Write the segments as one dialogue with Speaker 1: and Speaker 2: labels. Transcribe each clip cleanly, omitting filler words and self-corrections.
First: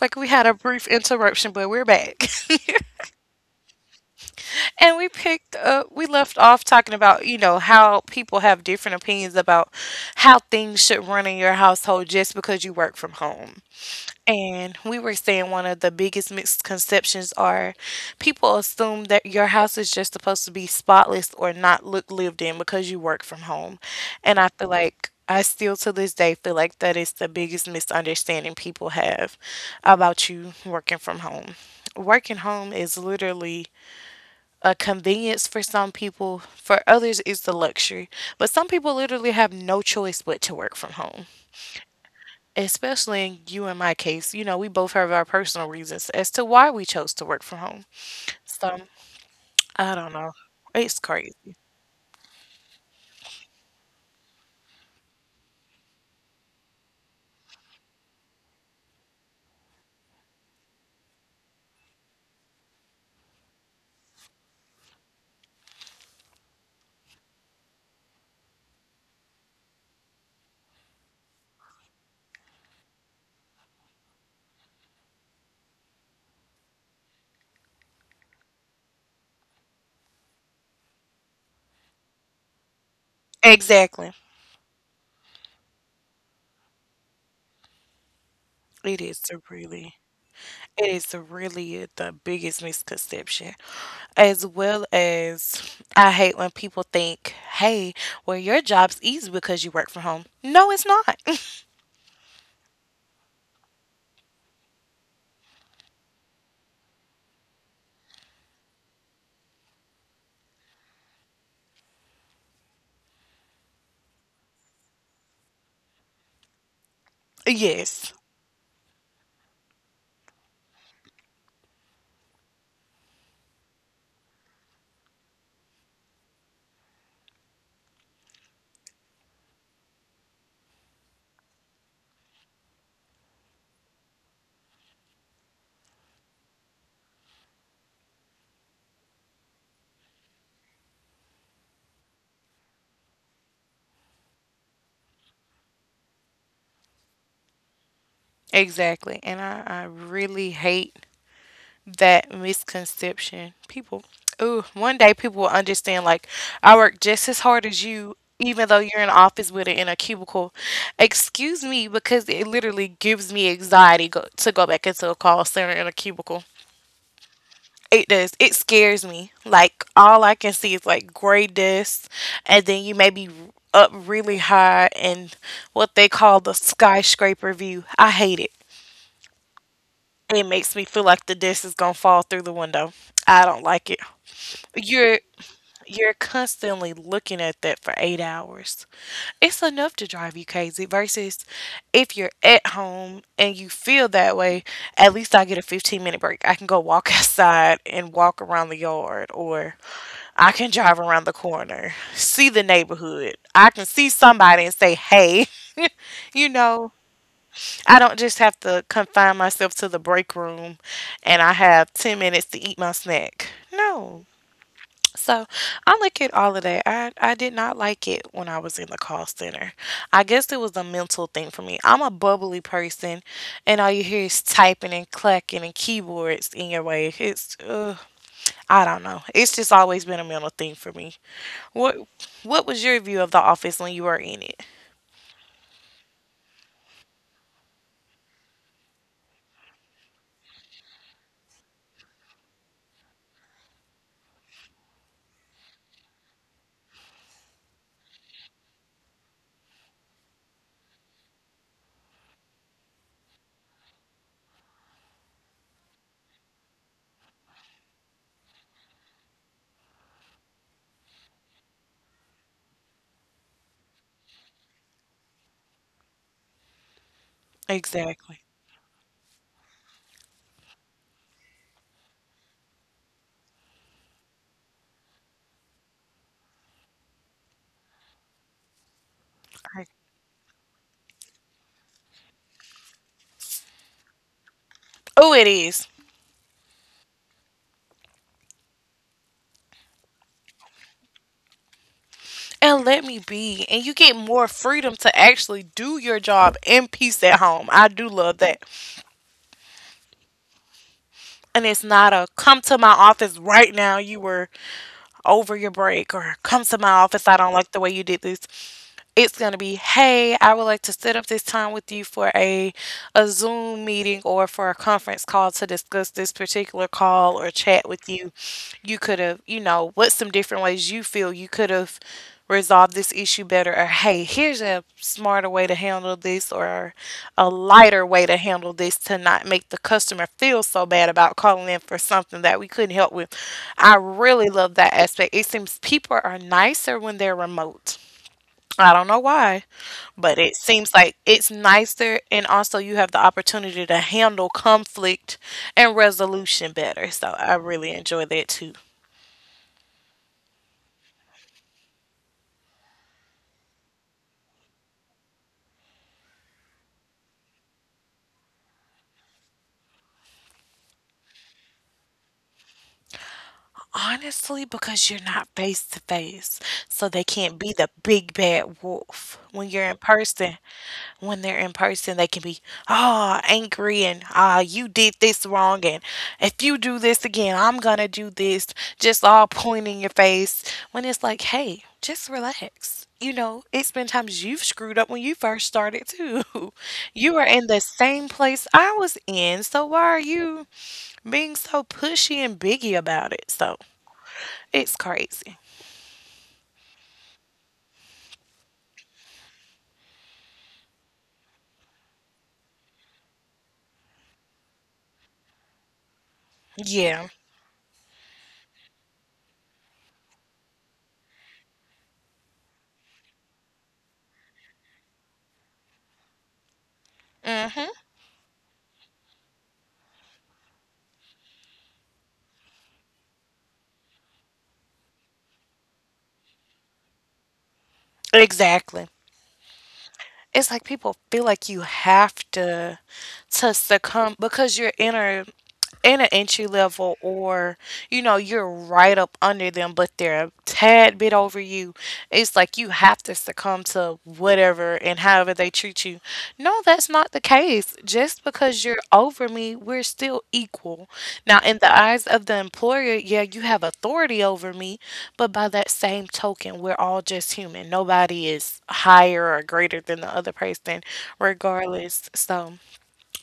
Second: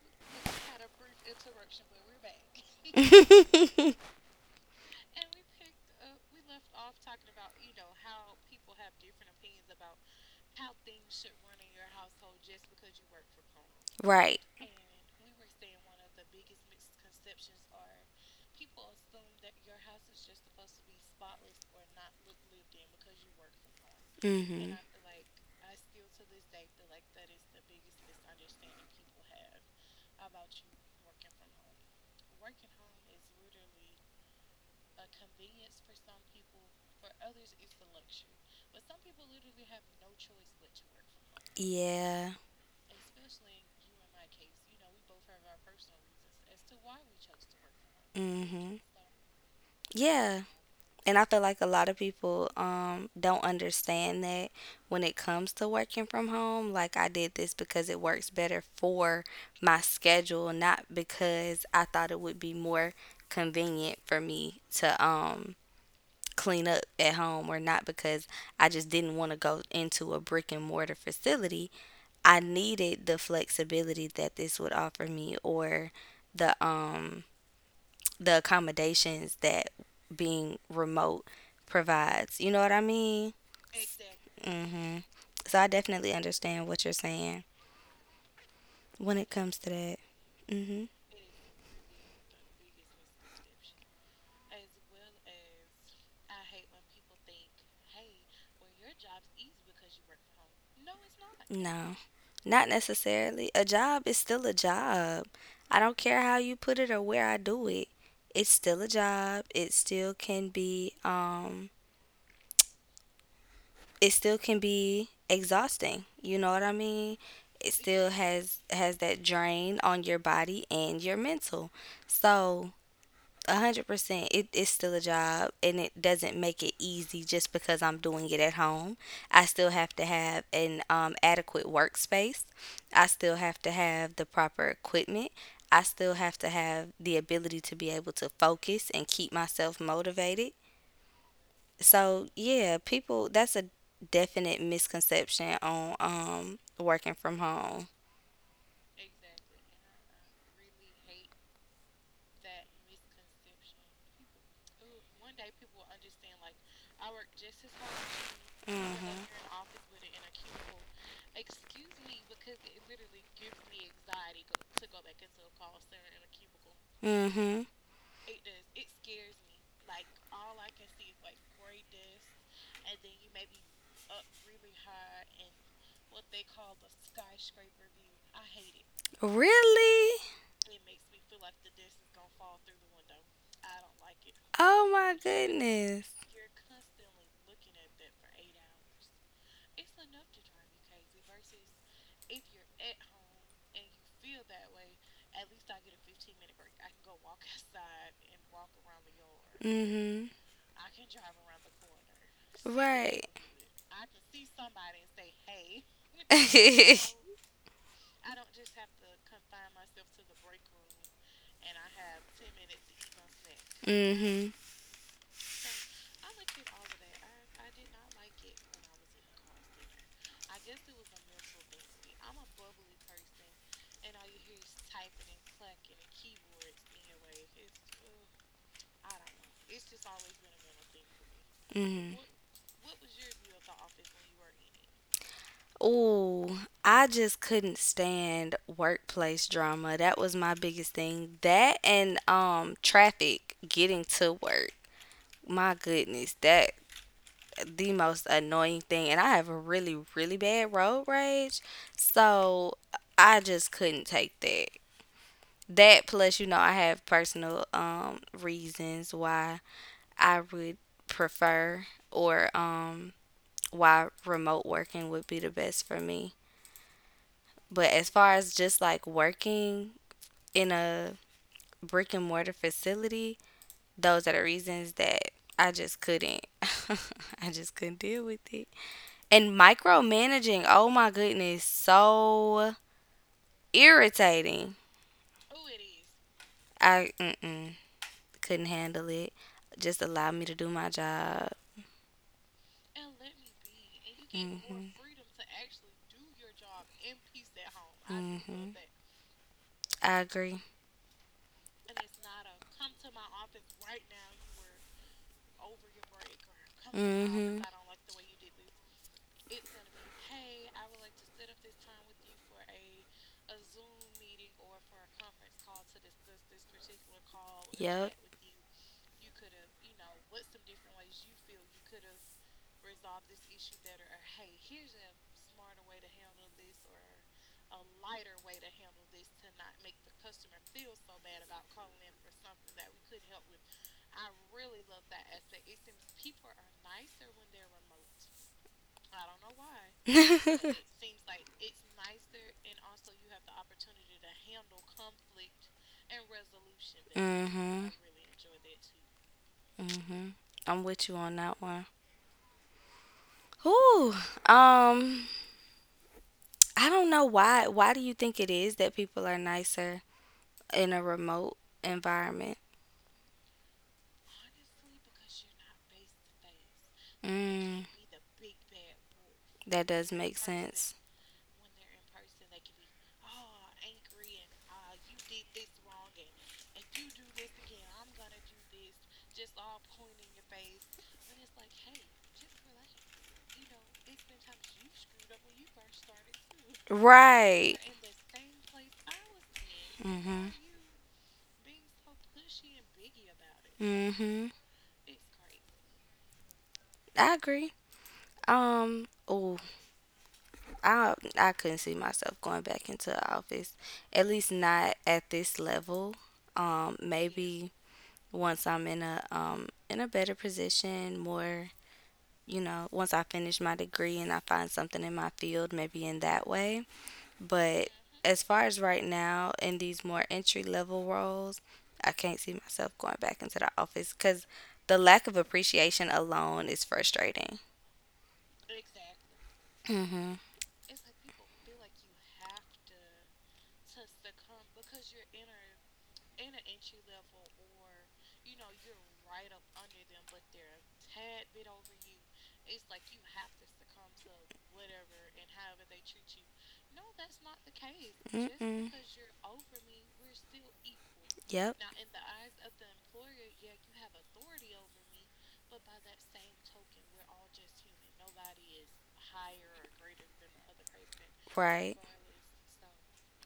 Speaker 1: like we had a brief interruption, but we're back. And we picked up, we left off talking about, you know, how people have different opinions about how things should run in your household just because you work from home.
Speaker 2: Right.
Speaker 1: And we were saying one of the biggest misconceptions are people assume that your house is just supposed to be spotless or not look lived in because you work from home. And I
Speaker 2: Hmm.
Speaker 1: feel like I still to this day feel like that is the biggest misunderstanding people have about you working from home. Working home is literally a convenience for some people, for others it's a luxury. But some people literally have no choice but to work from home,
Speaker 2: Yeah.
Speaker 1: especially in you and my case, you know, we both have our personal reasons as to why we chose to work from home.
Speaker 2: Hmm.
Speaker 1: So I don't know.
Speaker 2: Yeah.
Speaker 1: It's
Speaker 2: And I feel like
Speaker 1: crazy.
Speaker 2: a lot of people don't understand that when it comes to working from home. Like I did this because it works better for my schedule, not because I thought it would be more convenient for me to clean up at home or not because I just didn't want to go into a brick and mortar facility. I needed the flexibility that this would offer me or the the accommodations that being remote provides. You know what I mean?
Speaker 1: Exactly.
Speaker 2: Mhm. So I definitely understand what you're saying
Speaker 1: It
Speaker 2: when
Speaker 1: is
Speaker 2: it
Speaker 1: a
Speaker 2: comes to that.
Speaker 1: really,
Speaker 2: Mhm.
Speaker 1: it is a really the biggest misconception. As well as, I hate when people think, "Hey, well, your job's easy because you work from home." No, it's not.
Speaker 2: No, not necessarily. A job is still a job. I don't care how you put it or where I do it. It's still a job. It still can be it still can be exhausting. You know what I mean? It still
Speaker 1: Yes,
Speaker 2: has has that drain on your body and your mental. So, 100%. It is still a job, and it doesn't make it easy just because I'm doing it at home. I still have to have an adequate workspace. I still have to have the proper equipment. I still have to have the ability to be able to focus and keep myself motivated. So yeah, people, that's a definite misconception on working from home.
Speaker 1: exactly. And I really hate that misconception. People, ooh, one day people will understand like I work just as hard as you, even though you're in an
Speaker 2: Mhm.
Speaker 1: office with it in a cubicle. Excuse me, because it literally gives me anxiety to go back into a call center in a cubicle.
Speaker 2: Mhm.
Speaker 1: It does. It scares me. Like all I can see is like gray dust, and then you may be up really high and what they call the skyscraper view. I hate it.
Speaker 2: Really?
Speaker 1: It makes me feel like the dust is gonna fall through the window. I don't like it.
Speaker 2: Oh my
Speaker 1: You're
Speaker 2: goodness.
Speaker 1: you're constantly looking at that for 8 hours. It's enough to drive you crazy versus if you're at home and you feel that way, at least I get a 15-minute break. I can go walk outside and walk around the yard, or
Speaker 2: Mhm.
Speaker 1: I can drive around the corner, see the
Speaker 2: Right.
Speaker 1: neighborhood. I can see somebody and say, "Hey." You
Speaker 2: Mhm.
Speaker 1: know, I don't just have to confine myself to the break room and I have 10 minutes to eat my snack. No. So I look at all of that. I did not like it when I was in the call center. I guess it was a mental thing for me. I'm a bubbly person, and all you hear is typing and clacking and keyboards in your way. It's I don't know. It's just always been a mental thing for me. What
Speaker 2: Mhm.
Speaker 1: What was your view of the office when you were in it?
Speaker 2: Ooh, I just couldn't stand workplace drama. That was my biggest thing. That and traffic getting to work. My goodness, that the most annoying thing. And I have a really bad road rage. So I just couldn't take that. That plus you know I have personal reasons why I would prefer or why remote working would be the best for me. But as far
Speaker 1: Exactly.
Speaker 2: as just like working in a brick and mortar facility, those are the reasons that I just couldn't. I just couldn't deal with it. And micromanaging, oh my goodness, so irritating.
Speaker 1: Oh, it is.
Speaker 2: I mm-mm, couldn't handle it. Just allow me to do my job.
Speaker 1: And let me be. And you get more freedom to actually do your job in peace at home. I do love that.
Speaker 2: I agree.
Speaker 1: And it's not a come to my office right now you were over your break, or come to my office I don't like the way you did this. It's going to be, hey, I would like to set up this time with you for a Zoom meeting or for a conference call to discuss this particular call or chat with you. You could have, you know, what's some different ways you feel you could have resolved this issue better? Or, hey, here's a smarter way to handle this, or a lighter way to handle this to not make the customer feel so bad about calling in for something that we couldn't help with. I really love that aspect. It seems people are nicer when they're remote. I don't know why,
Speaker 2: But
Speaker 1: but it
Speaker 2: mm-hmm.
Speaker 1: seems like it's nicer, and also you have the opportunity to handle conflict and resolution better. So I really enjoy that too.
Speaker 2: Mm-hmm. I'm with you on that one. Whew. Um. I don't know why. Why do you think it is that people are nicer in a remote environment?
Speaker 1: Honestly, because you're not face to face, so they can't be
Speaker 2: Mm,
Speaker 1: the big bad wolf. When
Speaker 2: that
Speaker 1: you're in
Speaker 2: does make
Speaker 1: person,
Speaker 2: sense.
Speaker 1: when they're in person, they can be angry and you did this wrong, and if you do this again, I'm gonna do this. Just all pointing your face. When it's like, hey, just relax. You know, it's been times you've screwed up when you first started too. You were in
Speaker 2: Right.
Speaker 1: the same place I was in, so why are
Speaker 2: Mhm.
Speaker 1: you being so pushy and biggy about it? So
Speaker 2: Mhm.
Speaker 1: it's crazy.
Speaker 2: I agree. Oh, I couldn't see myself going back into the office. At least not at this level. Um,
Speaker 1: Yeah.
Speaker 2: maybe once I'm in a better position, more you know, once I finish my degree and I find something in my field, maybe in that way. But
Speaker 1: Hmm.
Speaker 2: as far as right now, in these more entry level roles, I can't see myself going back into the office because the lack of appreciation alone is frustrating.
Speaker 1: Exactly.
Speaker 2: Mm-hmm.
Speaker 1: It's like people feel like you have to succumb because you're in a in an entry level, or you know you're right up under them but they're a tad bit over you, it's like you have to succumb to whatever and however they treat you. No, that's not the case. Just because
Speaker 2: Mm-mm.
Speaker 1: you're over me, we're still equal. Now
Speaker 2: Yep.
Speaker 1: in the eyes of the employer, yeah, you have authority over me, but by that same token, we're all just human. Nobody is higher or greater than the other person
Speaker 2: Right.
Speaker 1: regardless. So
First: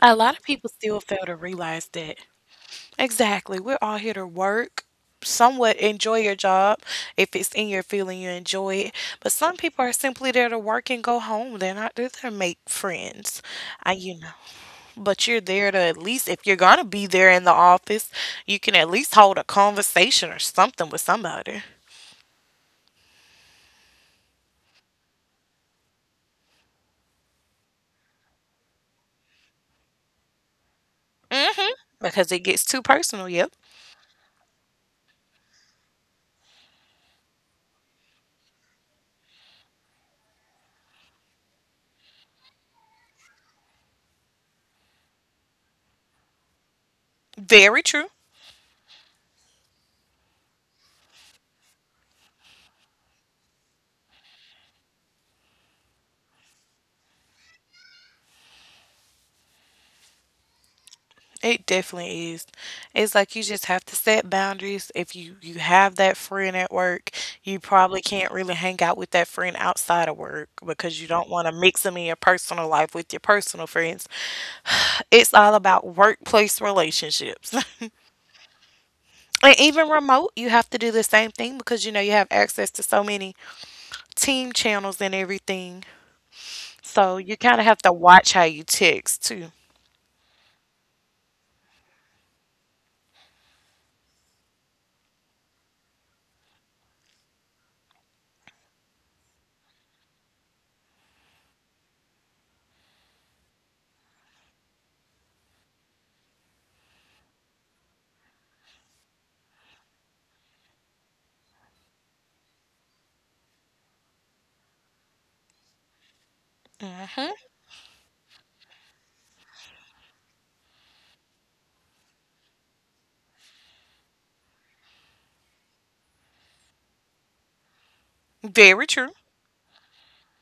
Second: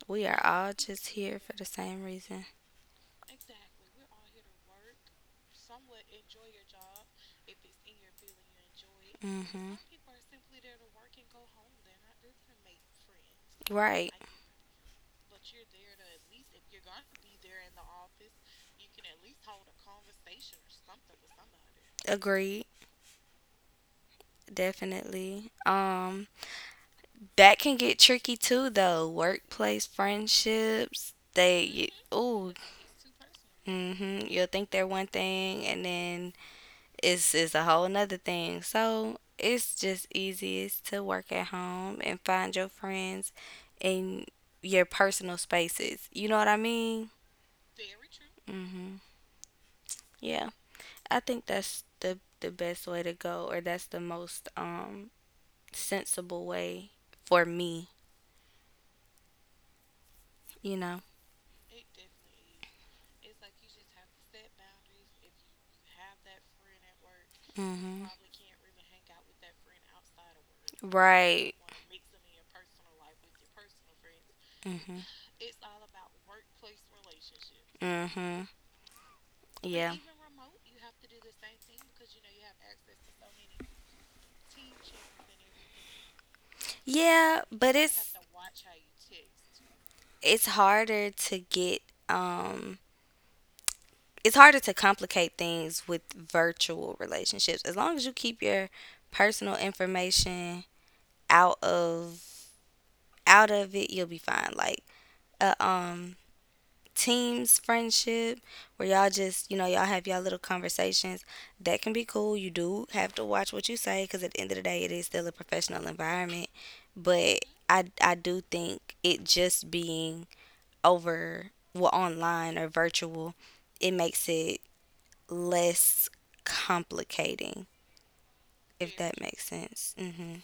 Speaker 1: a
Speaker 2: We
Speaker 1: lot of
Speaker 2: are
Speaker 1: people
Speaker 2: all
Speaker 1: still
Speaker 2: just
Speaker 1: fail to
Speaker 2: here for the
Speaker 1: realize
Speaker 2: same
Speaker 1: that.
Speaker 2: reason.
Speaker 1: Exactly. We're all here to work, somewhat enjoy your job. If it's in your field and you enjoy it. But some people are
Speaker 2: Mm-hmm.
Speaker 1: simply there to work and go home. They're not there to make friends. I,
Speaker 2: Right.
Speaker 1: you know, but you're there to at least, if you're going to be there in the office, you can at least hold a conversation or something with somebody.
Speaker 2: Agreed. Definitely. That can get tricky too, though. Workplace friendships,
Speaker 1: Hmm.
Speaker 2: they,
Speaker 1: Because it
Speaker 2: oh,
Speaker 1: gets too personal. Yep.
Speaker 2: mm-hmm, you'll think they're one thing, and then it's a whole nother thing. So it's just easiest to work at home and find your friends in your personal spaces. You know what I mean?
Speaker 1: Very true.
Speaker 2: Mm-hmm. Yeah, I think that's the best way to go, or that's the most sensible way for me. You know.
Speaker 1: It definitely is. It's like you just have to set boundaries. If you have that friend at work, you probably
Speaker 2: Hmm.
Speaker 1: can't
Speaker 2: Probably
Speaker 1: really
Speaker 2: can't
Speaker 1: hang
Speaker 2: really
Speaker 1: out
Speaker 2: hang
Speaker 1: with that
Speaker 2: out with
Speaker 1: friend
Speaker 2: that friend
Speaker 1: outside of
Speaker 2: outside of
Speaker 1: work
Speaker 2: work.
Speaker 1: because you don't want to
Speaker 2: Right. Want
Speaker 1: mix
Speaker 2: to
Speaker 1: them
Speaker 2: mix
Speaker 1: in your
Speaker 2: them in your
Speaker 1: personal
Speaker 2: personal
Speaker 1: life with
Speaker 2: life
Speaker 1: your
Speaker 2: with your
Speaker 1: personal
Speaker 2: personal
Speaker 1: friends.
Speaker 2: friends.
Speaker 1: It's all about workplace relationships.
Speaker 2: Hmm. Hmm.
Speaker 1: And
Speaker 2: But
Speaker 1: even
Speaker 2: yeah. Even
Speaker 1: remote, you have to do the same thing
Speaker 2: thing
Speaker 1: because you know
Speaker 2: because
Speaker 1: you
Speaker 2: you
Speaker 1: have
Speaker 2: know you
Speaker 1: access
Speaker 2: exist
Speaker 1: to
Speaker 2: with
Speaker 1: so
Speaker 2: so
Speaker 1: many
Speaker 2: many.
Speaker 1: team channels and everything. So you
Speaker 2: Yeah,
Speaker 1: kind of
Speaker 2: but you
Speaker 1: have
Speaker 2: have
Speaker 1: to
Speaker 2: it's to be
Speaker 1: watch how you text too.
Speaker 2: choose too. It's harder to get um it's harder to complicate things with virtual relationships as long as you keep your personal information out of out of it you'll be fine, like uh, um teams friendship where y'all just you know y'all have y'all little conversations that can be cool. You do have to watch what you say because at the end of the day it is still a professional environment.
Speaker 1: Hmm.
Speaker 2: But I do think it just being over, well, online or virtual, it makes it less complicating,
Speaker 1: Very
Speaker 2: if
Speaker 1: true.
Speaker 2: that makes sense. Hmm.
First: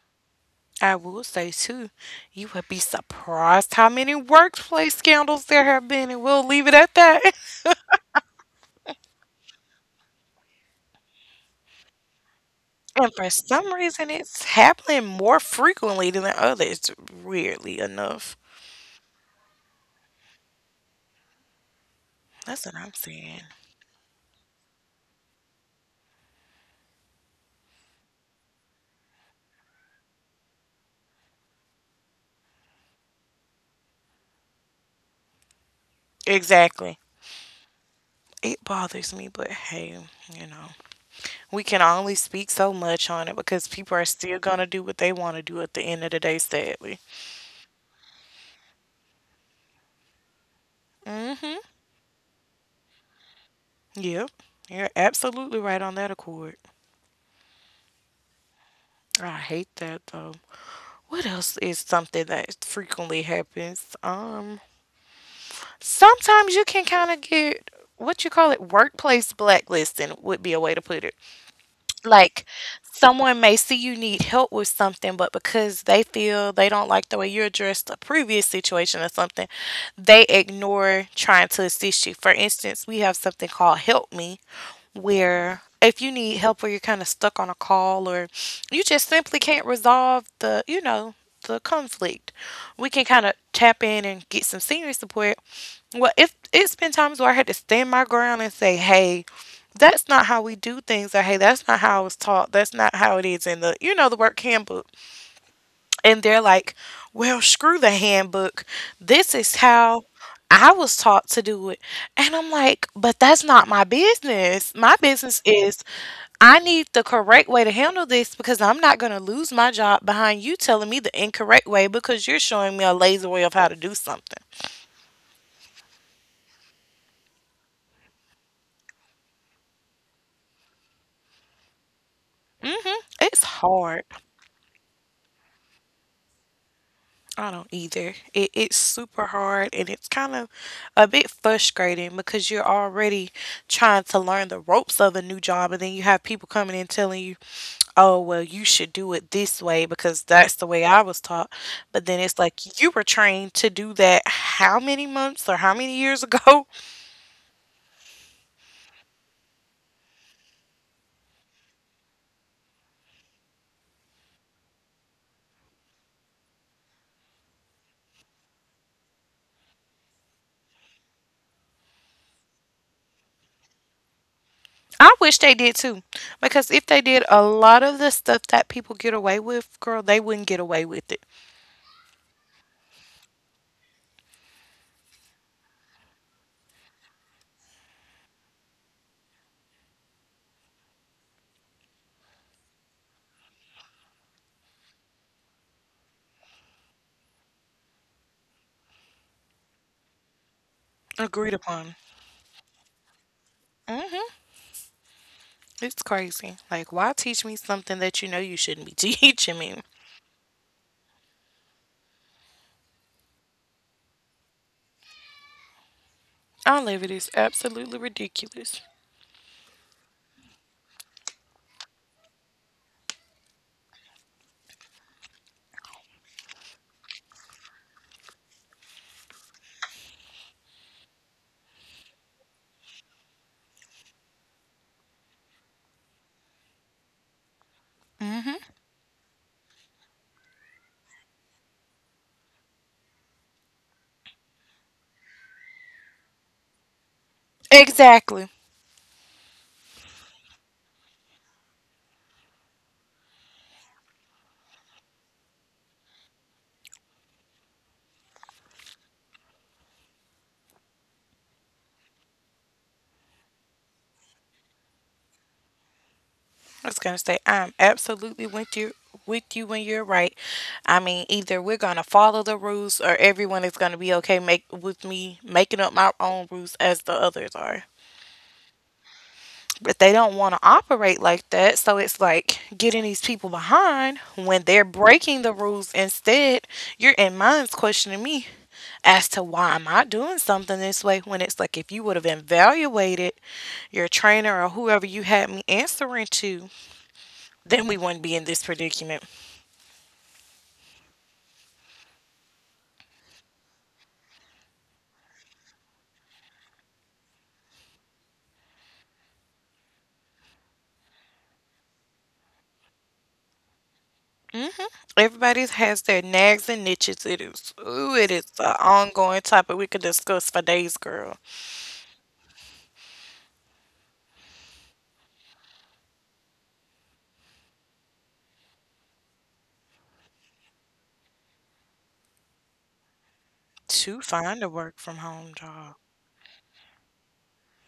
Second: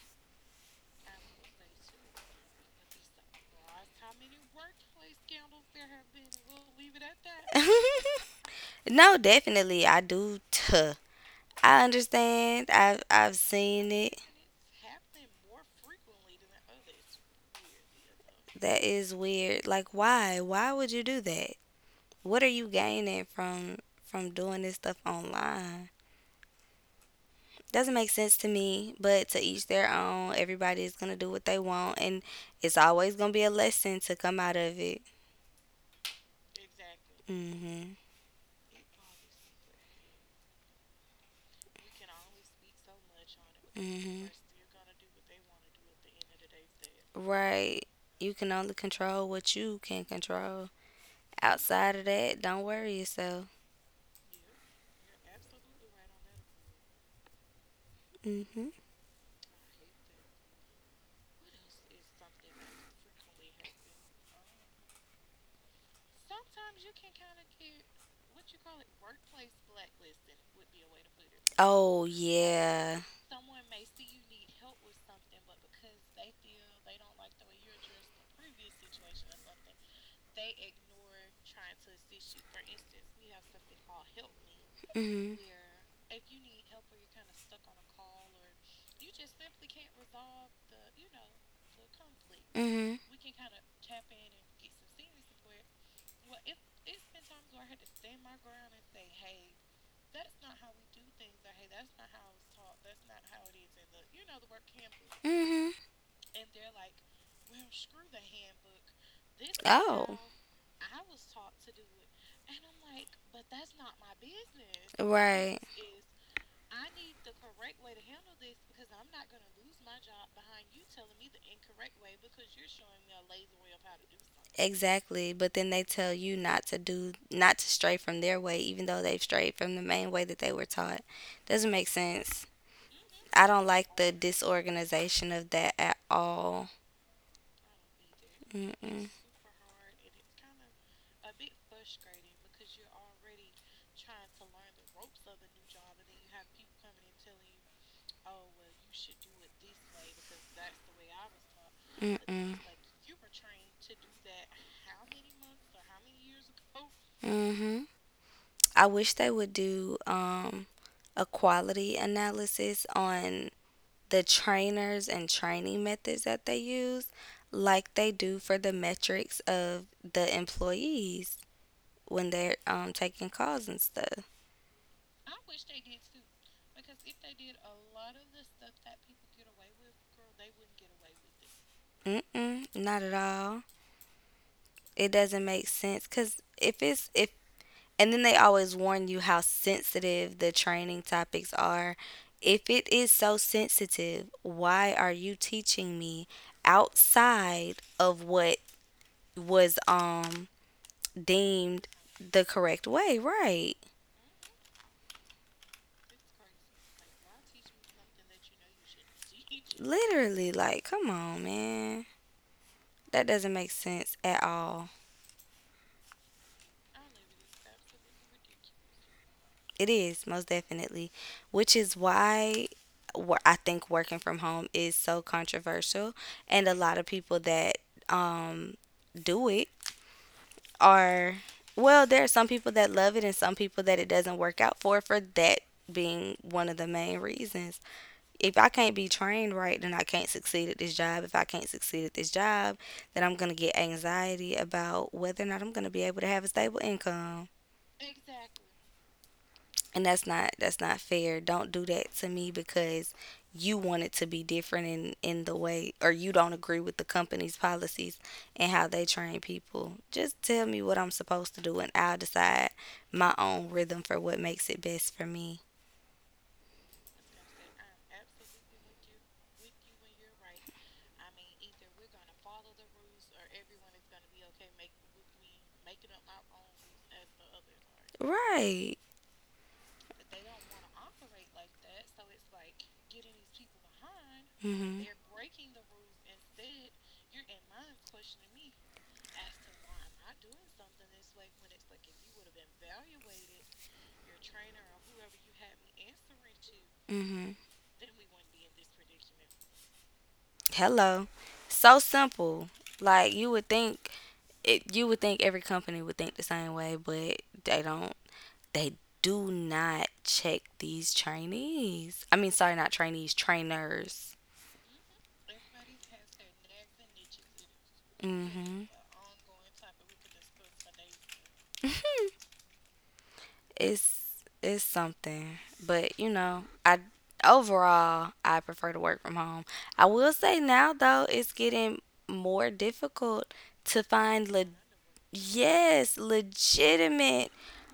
Speaker 1: I will say too, you would be surprised how many workplace scandals there have been, and we'll leave it at that.
Speaker 2: No, definitely. I do tuh. I understand. i've
Speaker 1: And for
Speaker 2: i've
Speaker 1: some
Speaker 2: seen
Speaker 1: reason,
Speaker 2: it.
Speaker 1: it's happening more frequently than others, weirdly enough.
Speaker 2: That is weird. Like why? Why would you do that? What are
Speaker 1: That's
Speaker 2: you
Speaker 1: what I'm
Speaker 2: gaining
Speaker 1: saying.
Speaker 2: from doing this stuff online? Doesn't make sense to me, but to each their own. Everybody is gonna do what they want, and it's always gonna be a lesson to come out of it.
Speaker 1: Exactly.
Speaker 2: Mhm.
Speaker 1: It bothers me, but hey, you know, we can only speak so much on it because people are
Speaker 2: Mhm.
Speaker 1: still going to do what they want to do at the end of the day, sadly.
Speaker 2: Right. You can only control what you can control.
Speaker 1: Mm hmm.
Speaker 2: Outside of that, don't worry yourself.
Speaker 1: Yep. You're absolutely right on that accord.
Speaker 2: Mhm.
Speaker 1: I hate that, though. What else is something that frequently happens? Sometimes you can kind of get what you call it workplace blacklisting would be a way to put it.
Speaker 2: Oh
Speaker 1: Like
Speaker 2: yeah.
Speaker 1: someone may see you need help with something, but because they feel they don't like the way you addressed a previous situation or something, they ignore trying to assist you. For instance, we have something called Help Me,
Speaker 2: Mhm.
Speaker 1: where if you need help or you're kind of stuck on a call, or you just simply can't resolve the, you know, the conflict. We
Speaker 2: Mhm.
Speaker 1: can kind of tap in and get some senior support. Well, if it's been times where I had to stand my ground and say, "Hey, that's not how we do things," or "Hey, that's not how I was taught. That's not how it is in the you know the work handbook."
Speaker 2: Mhm.
Speaker 1: And they're like, well, screw the handbook. This is how
Speaker 2: Oh,
Speaker 1: I was taught to do it. And I'm like, but that's not my business. My
Speaker 2: account
Speaker 1: business
Speaker 2: right.
Speaker 1: is I need the correct way to handle this because I'm not going to lose my job behind you telling me the incorrect way because you're showing me a lazy way of how to do something.
Speaker 2: Exactly. But then they tell you not to do, not to stray from their way, even though they've strayed from the main way that they were taught. Doesn't make sense.
Speaker 1: Hmm. It's
Speaker 2: I don't like
Speaker 1: hard.
Speaker 2: the disorganization of that at all.
Speaker 1: I don't either. It's
Speaker 2: Mm-mm.
Speaker 1: super hard and it's kind of a bit frustrating because you're already trying to learn the ropes of a new job and then you have people coming in telling you, oh, well, you should do it this way because that's the way I was taught. But then it's
Speaker 2: Mm-mm.
Speaker 1: like you were trained to do that how many months or how many years ago?
Speaker 2: Mm-hmm. I wish they would do a quality analysis on the trainers and training methods that they use like they do for the metrics of the employees when they're taking calls and stuff.
Speaker 1: I wish they did too because if they did, a lot of the stuff that people get away with, girl, they wouldn't get away with it.
Speaker 2: Mm-mm, not at all. It doesn't make sense because if and then they always warn you how sensitive the training topics are. If it is so sensitive, why are you teaching me outside of what was
Speaker 1: Agreed
Speaker 2: deemed
Speaker 1: upon.
Speaker 2: the correct way? Right.
Speaker 1: Hmm. It's crazy. Like, why teach me something that you know you shouldn't be teaching me?
Speaker 2: Literally, like, come on, man. That doesn't make sense at all.
Speaker 1: I live it is absolutely ridiculous.
Speaker 2: It is, most definitely, which is why I think working from home is so controversial. And a lot of people that um, do it are, well, there are some people that love it and some people that it doesn't work out for that being one of the main reasons. If I can't be trained right, then I can't succeed at this job. If I can't succeed at this job, then I'm going to get anxiety about whether or not I'm going to be able to have a stable income.
Speaker 1: Exactly.
Speaker 2: And that's not fair. Don't do that to me because you want it to be different in the way or you don't agree with the company's policies and how they train people. Just tell me what I'm supposed to do and I'll decide my own rhythm for what makes it best for me.
Speaker 1: I was gonna say I'm absolutely with you when you're right. I mean, either we're gonna follow the rules or everyone is gonna be okay make with me making up my own rules as the others are.
Speaker 2: Right.
Speaker 1: But they don't want to operate like that. So it's like getting these people behind when they're breaking the rules. Instead, you're in mine's questioning me as to why am I doing something this way when it's like if you would have evaluated your trainer or whoever you had me answering to,
Speaker 2: Mhm.
Speaker 1: then we wouldn't be in this predicament.
Speaker 2: Hello. So simple. Like you would think every company would think the same way, but they don't. They do not check these trainees. I mean, sorry, not trainees, trainers.
Speaker 1: Hmm. Everybody has their nags and niches. It is, ooh, it is an
Speaker 2: Mhm.
Speaker 1: ongoing topic we could discuss for days, girl.
Speaker 2: It's something, but you know, I overall I prefer to work from home. I will say now though, it's getting more difficult to
Speaker 1: To
Speaker 2: find.
Speaker 1: find a work from home job.
Speaker 2: Yes, legitimate,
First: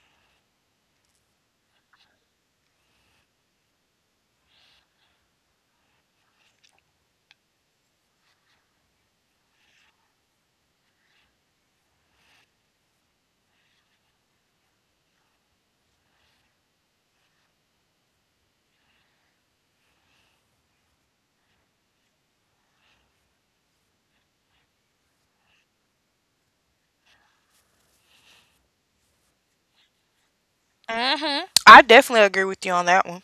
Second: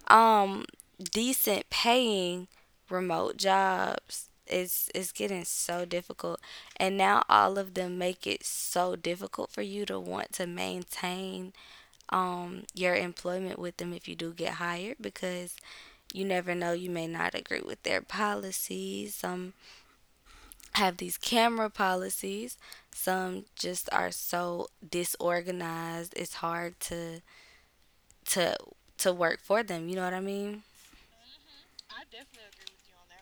Speaker 2: um, decent paying remote jobs. It's getting so difficult. And now all of them make it so difficult for you to want to maintain your employment with them if you do get hired because you never know, you may not agree with their policies. Some have these camera policies. Some just are so disorganized. It's hard to to work for them. You know what I mean?
Speaker 1: Hmm, I definitely agree with you on that one.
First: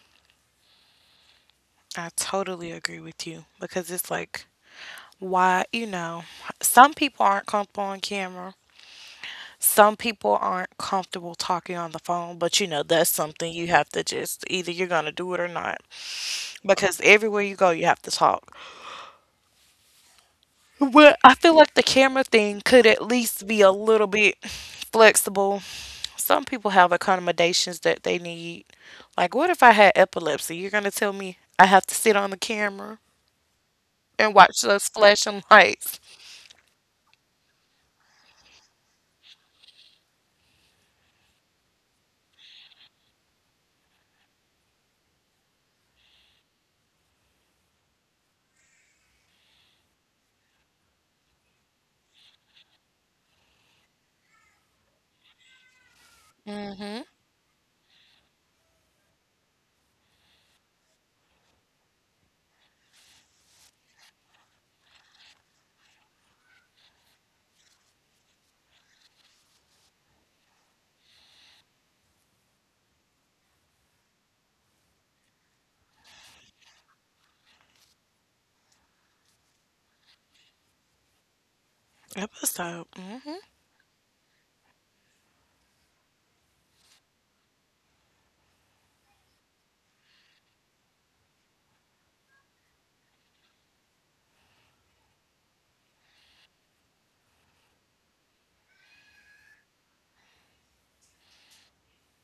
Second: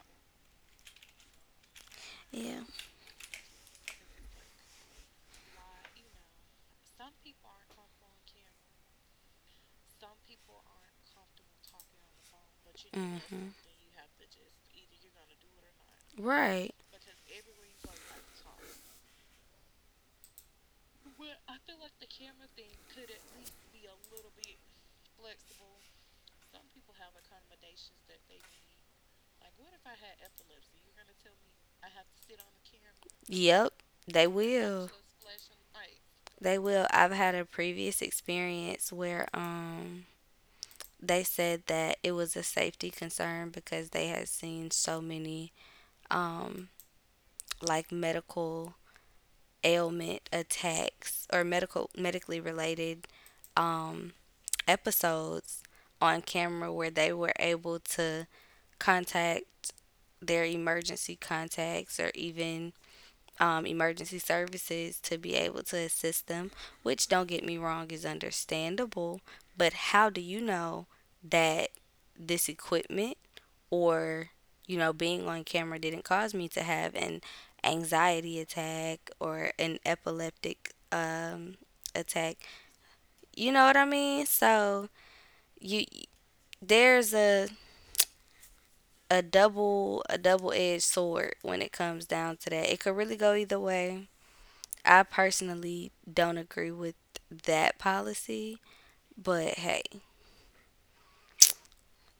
Speaker 1: I
Speaker 2: Yeah.
Speaker 1: totally agree with you because it's like, why, some people aren't comfortable on camera. Some people aren't comfortable talking on the phone, but you know, that's something
Speaker 2: Mhm.
Speaker 1: you have to just either you're going to do it or not
Speaker 2: Right.
Speaker 1: because everywhere you go, you have to talk. But I feel like the camera thing could at least be a little bit flexible. Some people have accommodations that they need. Like, what if I had epilepsy? You're going to tell me I have to sit on the camera
Speaker 2: Yep. They
Speaker 1: and watch those
Speaker 2: will.
Speaker 1: flashing lights?
Speaker 2: They will. I've had a previous experience where they said that it was a safety concern because they had seen so many um like medical ailment attacks or medically related um, episodes on camera where
Speaker 1: Hmm.
Speaker 2: they were able to contact their emergency contacts or even emergency services to be able to assist them, which don't get me wrong is understandable. But how do you know that this equipment or you know being on camera didn't cause me to have an anxiety attack or an epileptic
Speaker 1: It
Speaker 2: attack?
Speaker 1: was dope. Hmm.
Speaker 2: You know what I mean? So you there's a double-edged sword when it comes down to that. It could really go either way. I personally don't agree with that policy, but hey,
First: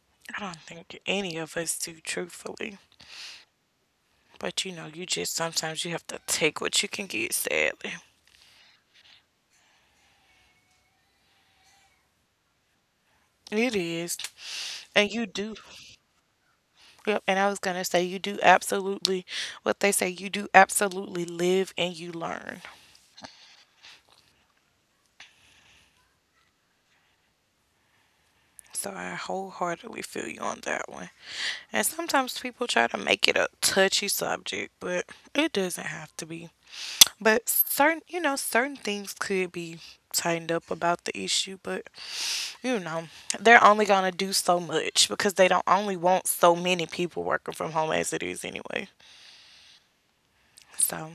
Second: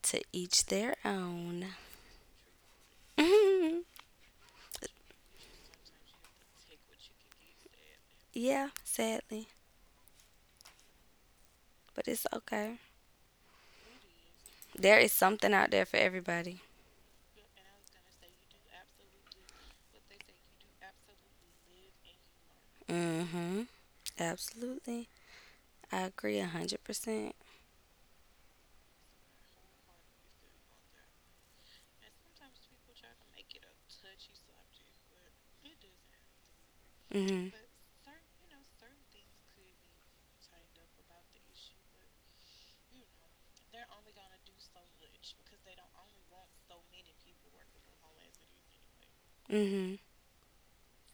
Speaker 2: to
Speaker 1: I don't
Speaker 2: each their
Speaker 1: think any of
Speaker 2: own.
Speaker 1: us do, truthfully. But you just sometimes you have to take what you can get, sadly.
Speaker 2: Yeah, sadly, but it's okay.
Speaker 1: It is.
Speaker 2: There
Speaker 1: And
Speaker 2: is
Speaker 1: you
Speaker 2: something
Speaker 1: do.
Speaker 2: out there for everybody.
Speaker 1: Yep. And I was going to say, you do absolutely what they say, you do absolutely live and you learn.
Speaker 2: Mhm. Absolutely. I agree 100%.
Speaker 1: So I wholeheartedly feel you on that one. And sometimes people try to make it a touchy subject, but it doesn't have to be. But
Speaker 2: Mhm.
Speaker 1: certain, you know, certain things could be tightened up about the issue, but you know, they're only gonna do so much because they don't only want so many people working from home as it is anyway.
Speaker 2: Mhm.
Speaker 1: So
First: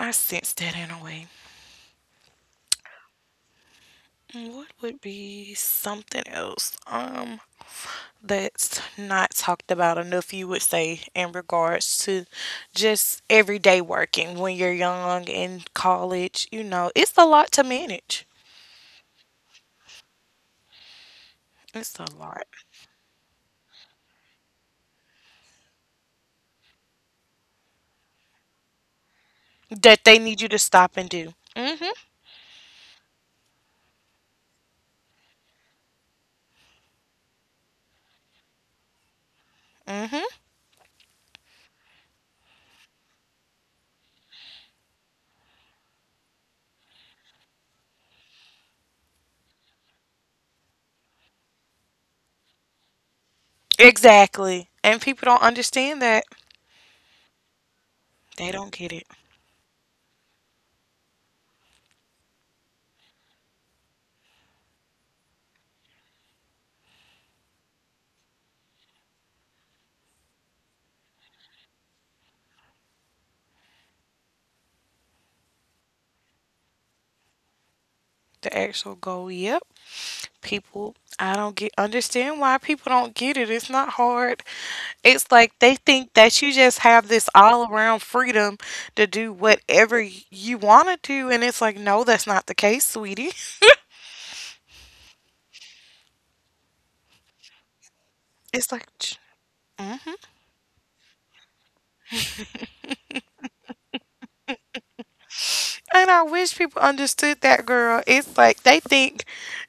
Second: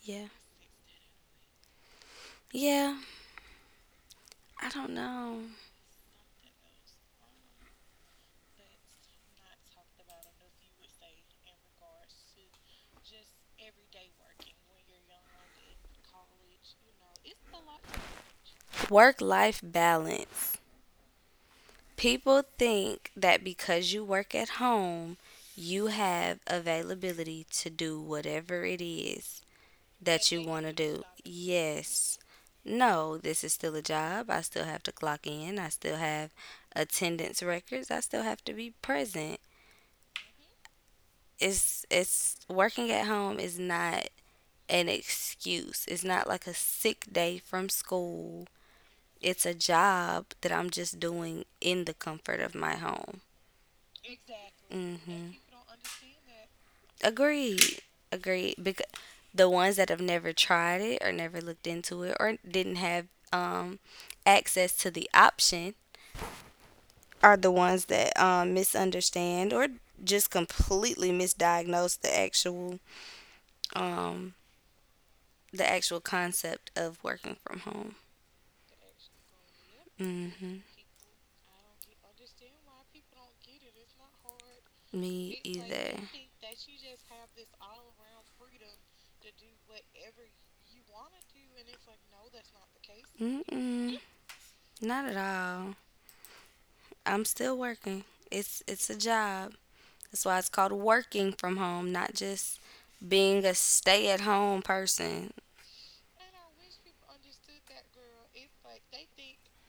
Speaker 1: I
Speaker 2: Yeah.
Speaker 1: sense that in a way.
Speaker 2: Yeah,
Speaker 1: Mm,
Speaker 2: I
Speaker 1: what
Speaker 2: don't
Speaker 1: would
Speaker 2: know.
Speaker 1: be something else? That's not talked about enough, you would say, in regards to just everyday working when you're young in college. You know, it's a lot to manage.
Speaker 2: Work life balance.
Speaker 1: It's a
Speaker 2: People
Speaker 1: lot.
Speaker 2: think that because you work at home, you have availability to do whatever it is
Speaker 1: That they
Speaker 2: that you
Speaker 1: need you to
Speaker 2: want to
Speaker 1: stop
Speaker 2: do.
Speaker 1: and do. Mm. Mhm.
Speaker 2: Yes. No, this is still a job. I still have to clock in. I still have attendance records. I still have to be present.
Speaker 1: Mm. Mhm.
Speaker 2: It's working at home is not an excuse. It's not like a sick day from school. It's a job that I'm just doing in the comfort of my home.
Speaker 1: Exactly. And people
Speaker 2: Hmm.
Speaker 1: don't understand that.
Speaker 2: Agreed.
Speaker 1: They
Speaker 2: Agreed.
Speaker 1: don't
Speaker 2: Because
Speaker 1: get it.
Speaker 2: the ones that have never tried it or never looked into it or didn't have um, access to the option are the ones that misunderstand or just completely misdiagnose the actual um, concept of working from home.
Speaker 1: The actual goal. Yep.
Speaker 2: Hmm.
Speaker 1: People, I don't get understand why people don't get it. It's not hard. It's
Speaker 2: Me
Speaker 1: like they
Speaker 2: either.
Speaker 1: think that you just have this all around freedom to do whatever you want to do, and it's like no, that's not the case, sweetie.
Speaker 2: Mm-mm, not at all. I'm still working. It's
Speaker 1: It's like
Speaker 2: it's a job.
Speaker 1: mm-hmm.
Speaker 2: That's why it's called working from home, not just being a stay-at-home person.
Speaker 1: And I wish people understood that, girl. It's like they think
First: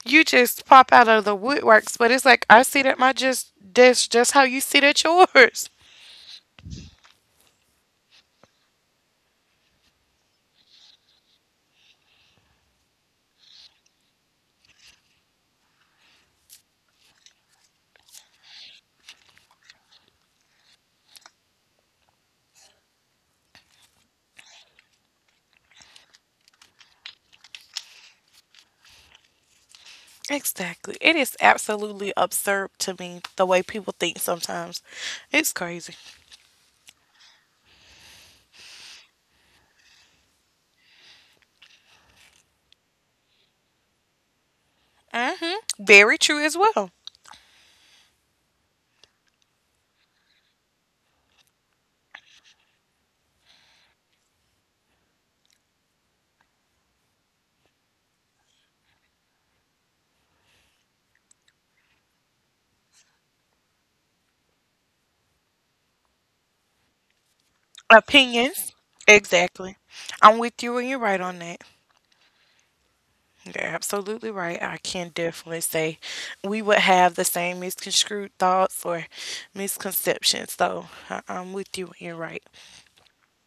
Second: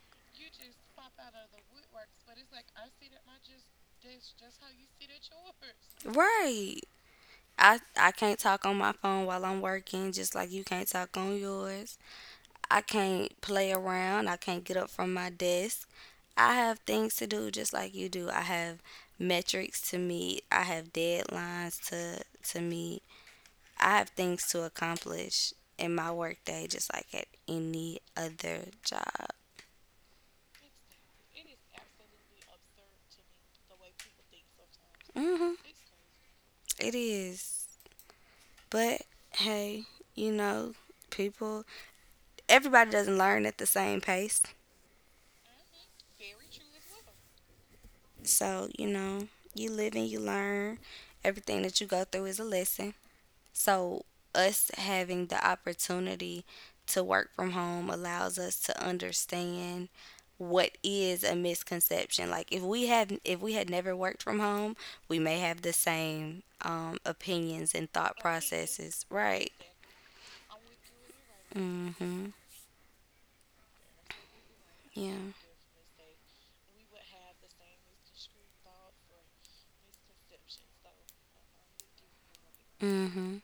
Speaker 1: you just pop out of the woodworks, but it's like I sit at my just desk just how you sit at yours.
Speaker 2: Right. I can't talk on my phone while I'm working, just like you can't talk on yours. I can't play around. I can't get up from my desk. I have things to do just like you do. I have metrics to meet. I have deadlines to meet. I have things to accomplish in my workday just like at any other job.
Speaker 1: Exactly. It is absolutely absurd to me the way people think sometimes.
Speaker 2: Hmm.
Speaker 1: It's crazy.
Speaker 2: It is. But hey, you know, people, everybody doesn't learn at the same pace.
Speaker 1: Hmm. Very true as well.
Speaker 2: So, you know, you live and you learn. Everything that you go through is a lesson. So, us having the opportunity to work from home allows us to understand what is a misconception. Like if we had never worked from home, we may have the same opinions and thought
Speaker 1: Opinions.
Speaker 2: processes. Right.
Speaker 1: Exactly. I'm with you and you're right on that.
Speaker 2: Mhm.
Speaker 1: You're absolutely right. I can
Speaker 2: Yeah.
Speaker 1: definitely say we would have the same misconstrued thoughts or misconceptions. So I'm with you. And you're right.
Speaker 2: Mhm.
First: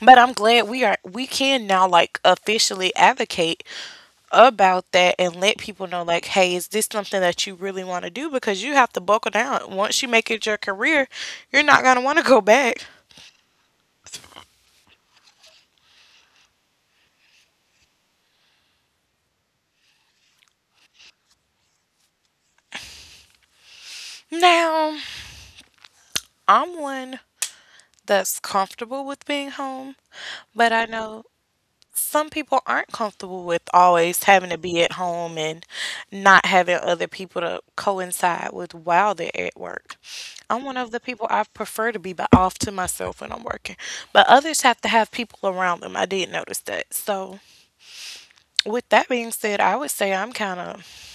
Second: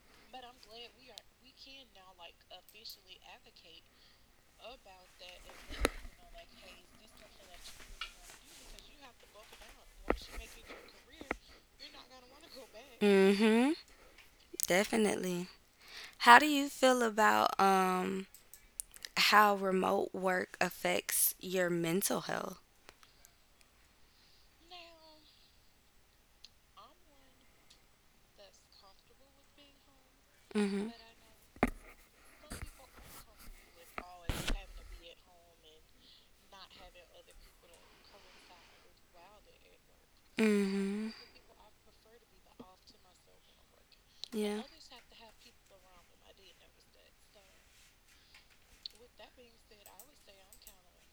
Speaker 1: But I'm glad we are. We can now like officially advocate about that and let people know like, hey, is this something that you really want to do? Because you have to buckle down. Once you make it your career, you're not gonna want to go back.
Speaker 2: Mhm. Definitely. How do you feel about how remote work affects your mental health?
Speaker 1: Now, I'm one that's comfortable with being home, but I
Speaker 2: Mhm.
Speaker 1: know some people aren't comfortable with always having to be at home and not having other people to coincide with while they're at work. I'm one of the
Speaker 2: Mhm.
Speaker 1: people I prefer to be by off to myself when I'm working, but
Speaker 2: Yeah.
Speaker 1: others have to have people around them. I did notice that. So, with that being said, I would say I'm kind of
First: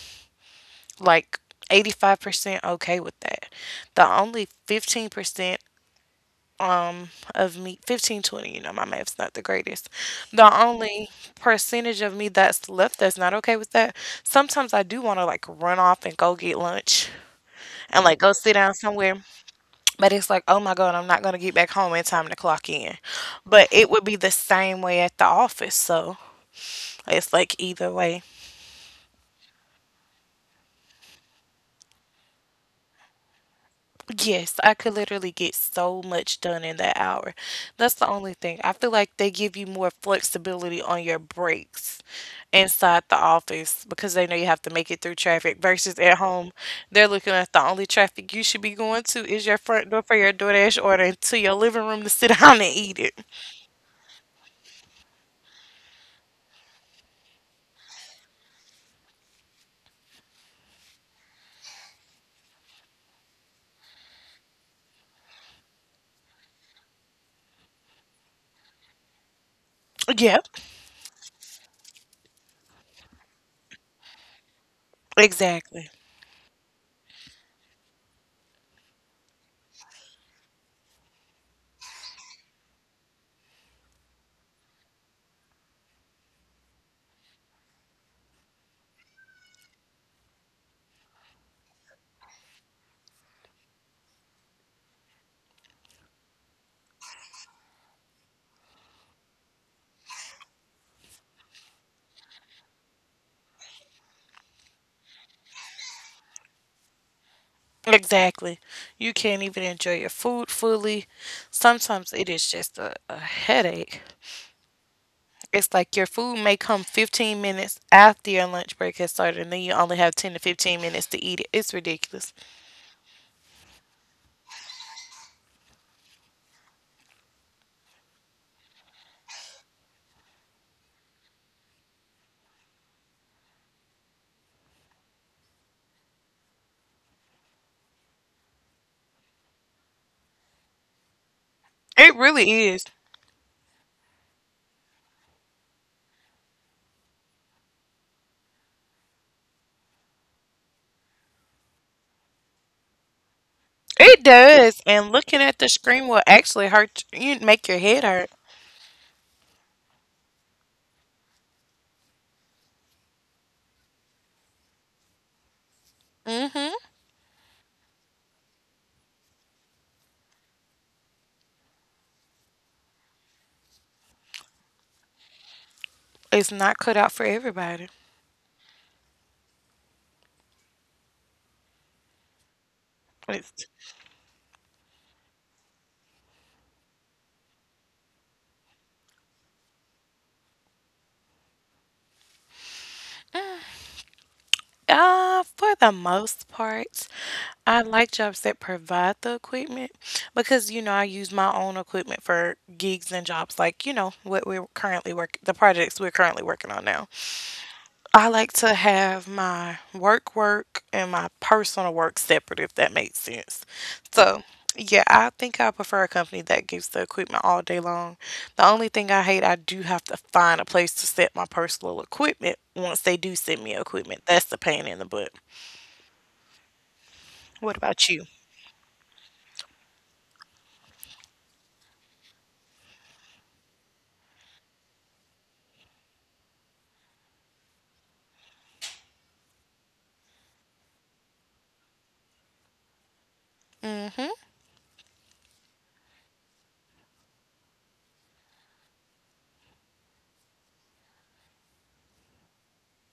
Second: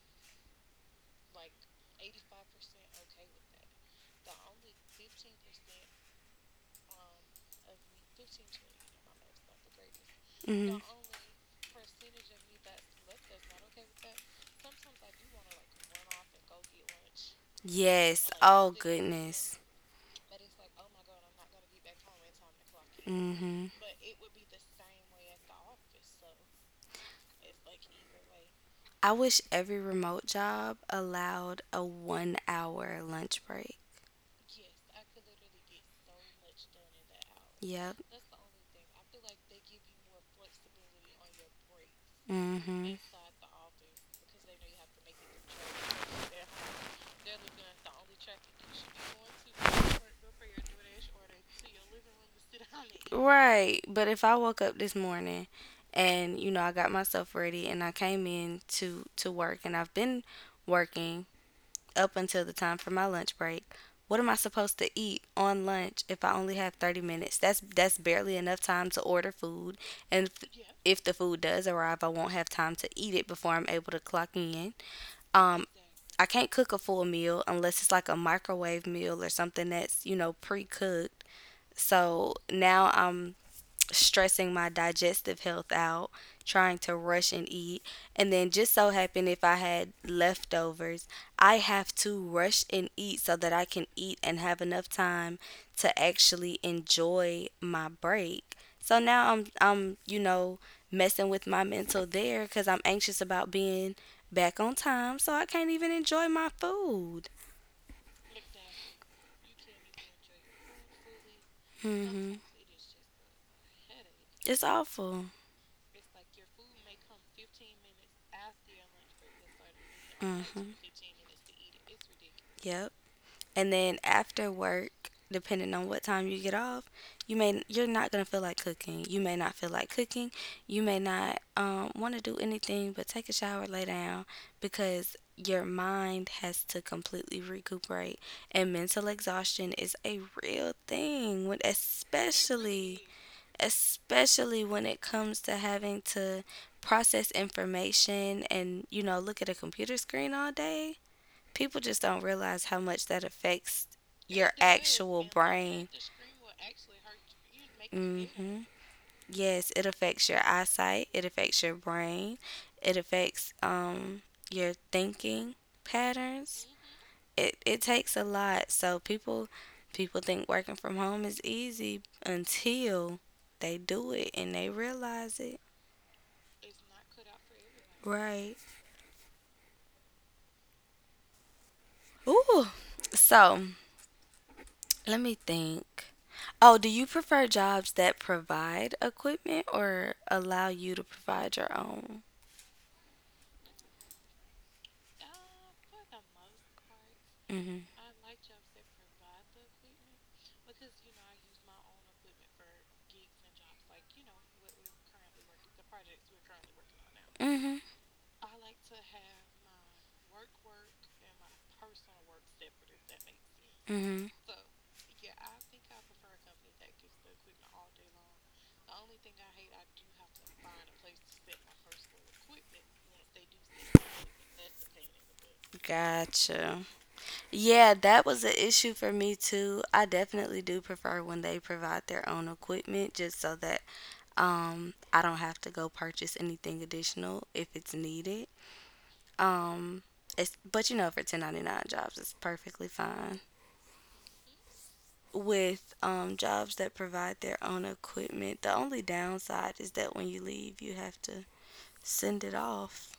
Speaker 1: like 85% okay with that. The only 15% of me, 15, 20, you know my math's not the greatest, the
Speaker 2: Hmm.
Speaker 1: only percentage of me that's left that's not okay with that, sometimes I do want to like run off and go get lunch and like
Speaker 2: Yes.
Speaker 1: go sit
Speaker 2: Oh
Speaker 1: down somewhere,
Speaker 2: goodness.
Speaker 1: but it's like oh my god, I'm not going to get back home in time to clock in.
Speaker 2: Hmm.
Speaker 1: But it would be the same way at the office, so it's like either way.
Speaker 2: I wish every remote job allowed a 1 hour lunch break.
Speaker 1: Yes, I could literally get so much done in that hour.
Speaker 2: Yep.
Speaker 1: That's the only thing. I feel like they give you more flexibility on your breaks
Speaker 2: Hmm.
Speaker 1: inside the office because they know you have to make it through traffic versus at home. They're looking at the only traffic you should be going to is your front door for your DoorDash order and to your living room to sit down and eat it.
Speaker 2: Right. But if I woke up this morning and you know I got myself ready and I came in to work and I've been working up until the time for my lunch break, what am I supposed to eat on lunch if I only have 30 minutes? That's barely enough time to order food and
Speaker 1: Yep,
Speaker 2: if the food does arrive, I won't have time to eat it before I'm able to clock in. Um
Speaker 1: exactly.
Speaker 2: I can't cook a full meal unless it's like a microwave meal or something that's, you know, pre cooked. So now I'm stressing my digestive health out, trying to rush and eat. And then just so happened if I had leftovers, I have to rush and eat so that I can eat and have enough time to actually enjoy my break. So now I'm, you know, messing with my mental there cuz I'm anxious about being back on time, so I can't even enjoy my food.
Speaker 1: Exactly. You can't even enjoy your food fully. Sometimes it
Speaker 2: Mhm.
Speaker 1: is just a headache.
Speaker 2: It's awful.
Speaker 1: It's like your food may come 15 minutes after your lunch break has started, and then you only have 10 to
Speaker 2: Mhm.
Speaker 1: 15 minutes to eat it. It's ridiculous.
Speaker 2: Yep. And then after work, depending on what time you get off, you're not gonna feel like cooking. You may not feel like cooking. You may not want to do anything but take a shower, lay down, because your mind has to completely recuperate. And mental exhaustion is a real thing when
Speaker 1: It really is.
Speaker 2: especially especially when it comes to having to process information and you know look at a computer screen all day. People just don't realize how much that affects
Speaker 1: It
Speaker 2: your
Speaker 1: does. And
Speaker 2: actual
Speaker 1: looking at the
Speaker 2: brain.
Speaker 1: screen will actually hurt you, make your head hurt.
Speaker 2: Mm-hmm. Yes, it affects your eyesight, it affects your brain, it affects your thinking patterns.
Speaker 1: Hmm.
Speaker 2: It takes a lot. So people think working from home is easy until they do it and they realize it.
Speaker 1: It's not cut out for everybody.
Speaker 2: Right. Ooh. So
Speaker 1: It's,
Speaker 2: let me think. Oh, do you prefer jobs that provide equipment or allow you to provide your own?
Speaker 1: for the most part,
Speaker 2: Mhm.
Speaker 1: I like jobs that provide the equipment because, you know, I use my own equipment for gigs and jobs like, you know, what we're currently work the projects we're currently working on now.
Speaker 2: Mhm.
Speaker 1: I like to have my work work and my personal work separate, if that makes sense.
Speaker 2: Mhm.
Speaker 1: So, yeah, I think I prefer a company that gives the equipment all day long. The only thing I hate, I do have to find a place to set my personal equipment once they do send me equipment. That's the pain in the butt.
Speaker 2: Gotcha.
Speaker 1: What
Speaker 2: Yeah,
Speaker 1: about
Speaker 2: that
Speaker 1: you?
Speaker 2: was an issue for me too. I definitely do prefer when they provide their own equipment just so that I don't have to go purchase anything additional if it's needed. Um it's but you know for 1099 jobs it's perfectly fine.
Speaker 1: Hmm.
Speaker 2: With jobs that provide their own equipment. The only downside is that when you leave, you have to send it off.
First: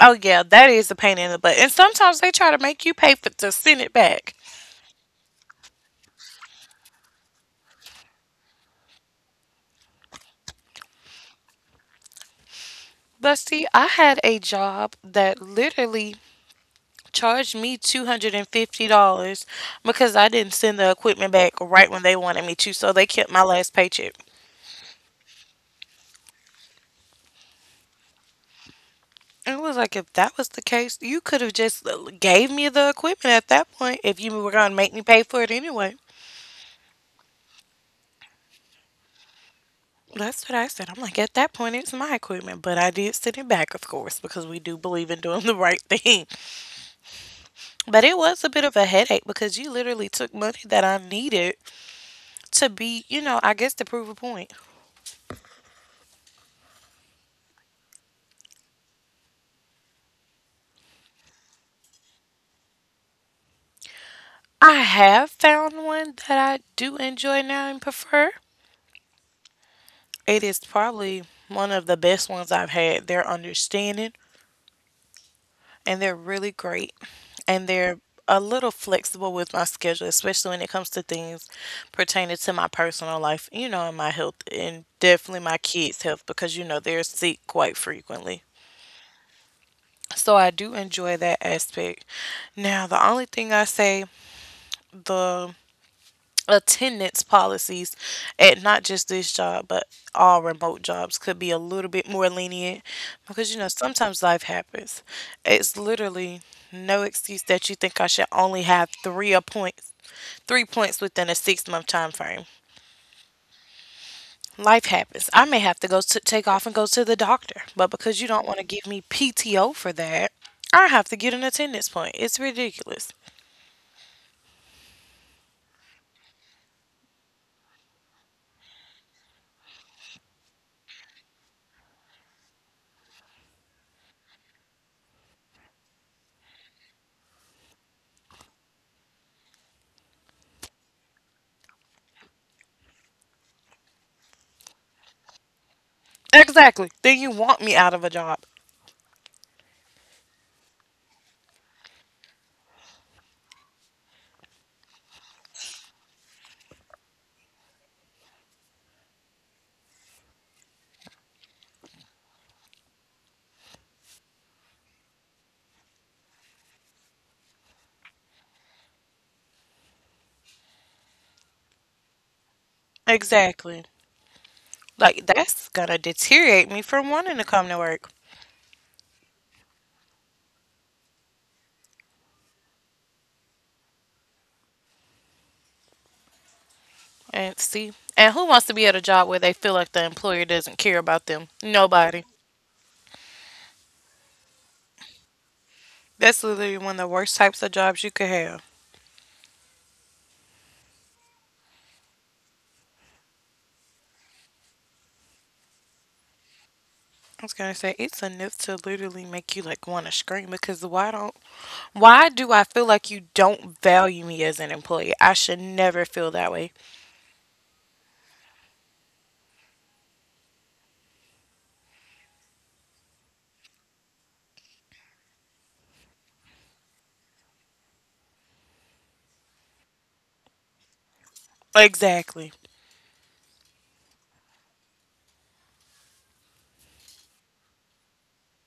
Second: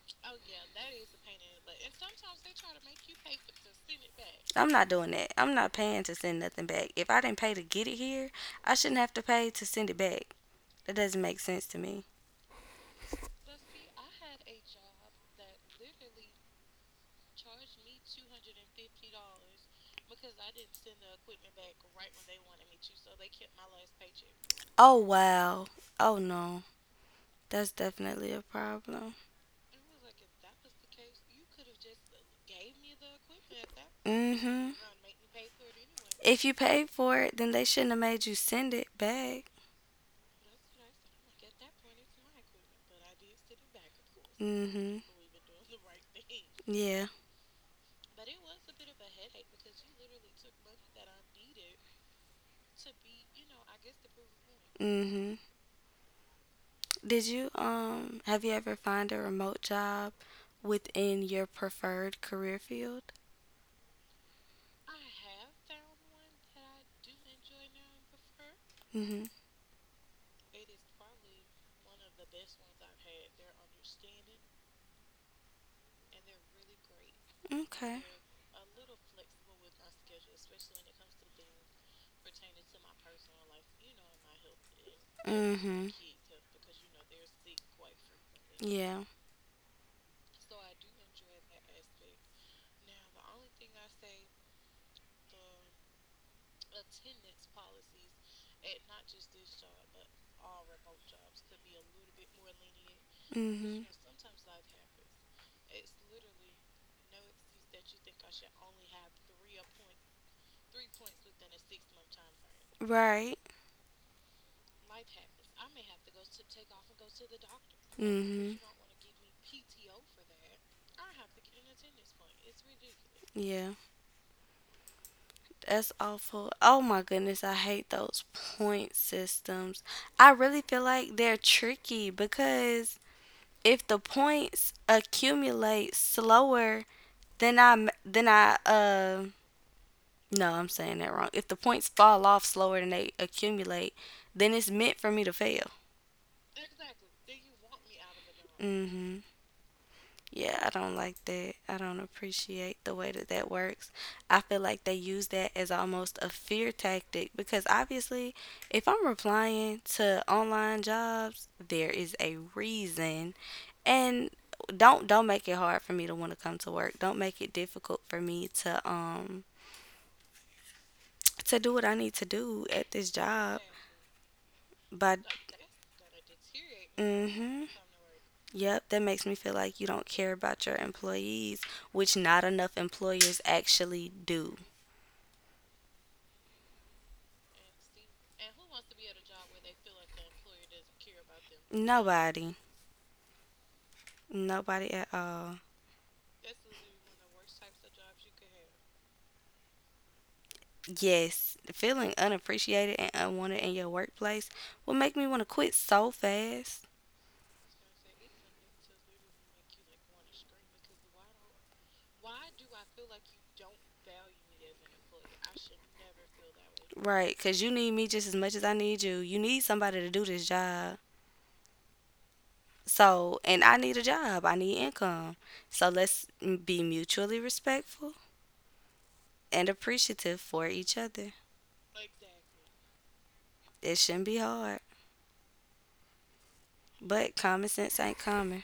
Speaker 1: Oh, yeah, that is a pain in the butt. And sometimes they try to make you pay for to send it back.
Speaker 2: I'm not doing that. I'm not paying to send nothing back. If I didn't pay to get it here, I shouldn't have to pay to send it back. That doesn't make sense to me.
Speaker 1: But see, I had a job that literally charged me $250 because I didn't send the equipment back right when they wanted me to, so they kept my last paycheck.
Speaker 2: Oh, wow. Oh, no. That's definitely a problem.
Speaker 1: And it was like, if that was the case, you could have just gave me the equipment at that point if you
Speaker 2: Mm
Speaker 1: were
Speaker 2: hmm.
Speaker 1: going to make me pay for it anyway.
Speaker 2: If you paid for it, then they shouldn't have made you send it back.
Speaker 1: That's what I said. I'm like, at that point, it's my equipment, but I did send it back, of course, because we
Speaker 2: Mm
Speaker 1: do
Speaker 2: hmm.
Speaker 1: believe in doing the right thing.
Speaker 2: Yeah.
Speaker 1: But it was a bit of a headache because you literally took money that I needed to be, you know, I guess to prove a point.
Speaker 2: Mm hmm. Did you have you ever found a remote job within your preferred career field?
Speaker 1: I have found one that I do enjoy now and prefer.
Speaker 2: Mhm.
Speaker 1: It is probably one of the best ones I've had. They're understanding and they're really great. And they're
Speaker 2: Okay.
Speaker 1: a little flexible with my schedule, especially when it comes to things pertaining to my personal life, you know, and my health and definitely my
Speaker 2: Mhm.
Speaker 1: kids' health because, you know, they're sick quite frequently.
Speaker 2: Yeah.
Speaker 1: So I do enjoy that aspect. Now, the only thing I say, the attendance policies at not just this job but all remote jobs could be a little bit more lenient, because you know
Speaker 2: Mhm.
Speaker 1: sometimes life happens. It's literally no excuse that you think I should only have 3 appointments, 3 points within a 6 month time frame.
Speaker 2: Right.
Speaker 1: Life happens. I may have to go to take off and go to the doctor, but because you don't want
Speaker 2: Mhm.
Speaker 1: to give me PTO for that, I have to get an attendance point. It's ridiculous.
Speaker 2: Yeah, that's awful. Oh my goodness, I hate those point systems. I really feel like they're tricky because if the points accumulate slower. Then I m- then I no, I'm saying that wrong. If the points fall off slower than they accumulate, then it's meant for me to fail.
Speaker 1: Exactly. Then you want me out of a job.
Speaker 2: Mhm. Yeah, I don't like that. I don't appreciate the way that that works. I feel like they use that as almost a fear tactic because obviously, if I'm applying to online jobs, there is a reason. And don't make it hard for me to want to come to work. Don't make it difficult for me to do what I need to do at this job.
Speaker 1: Exactly. Like
Speaker 2: But
Speaker 1: that's gonna deteriorate me from wanting to come
Speaker 2: mm-hmm.
Speaker 1: to work.
Speaker 2: Yep, that makes me feel like you don't care about your employees, which not enough employers actually do.
Speaker 1: And see, and who wants to be at a job where they feel like the employer doesn't care about them? Nobody.
Speaker 2: Nobody. Nobody at all.
Speaker 1: That's literally one of the worst types of jobs you could have.
Speaker 2: Yes, feeling unappreciated and unwanted in your workplace will make me want to quit so fast.
Speaker 1: I was gonna say it's enough to literally make you like want to scream because why don't why do I feel like you don't value me as an employee? I should never feel that way.
Speaker 2: Right, because you need me just as much as I need you. You need somebody to do this job. So, and I need a job, I need income. So be mutually respectful and appreciative for each other.
Speaker 1: Exactly.
Speaker 2: It shouldn't be hard, but common sense ain't common.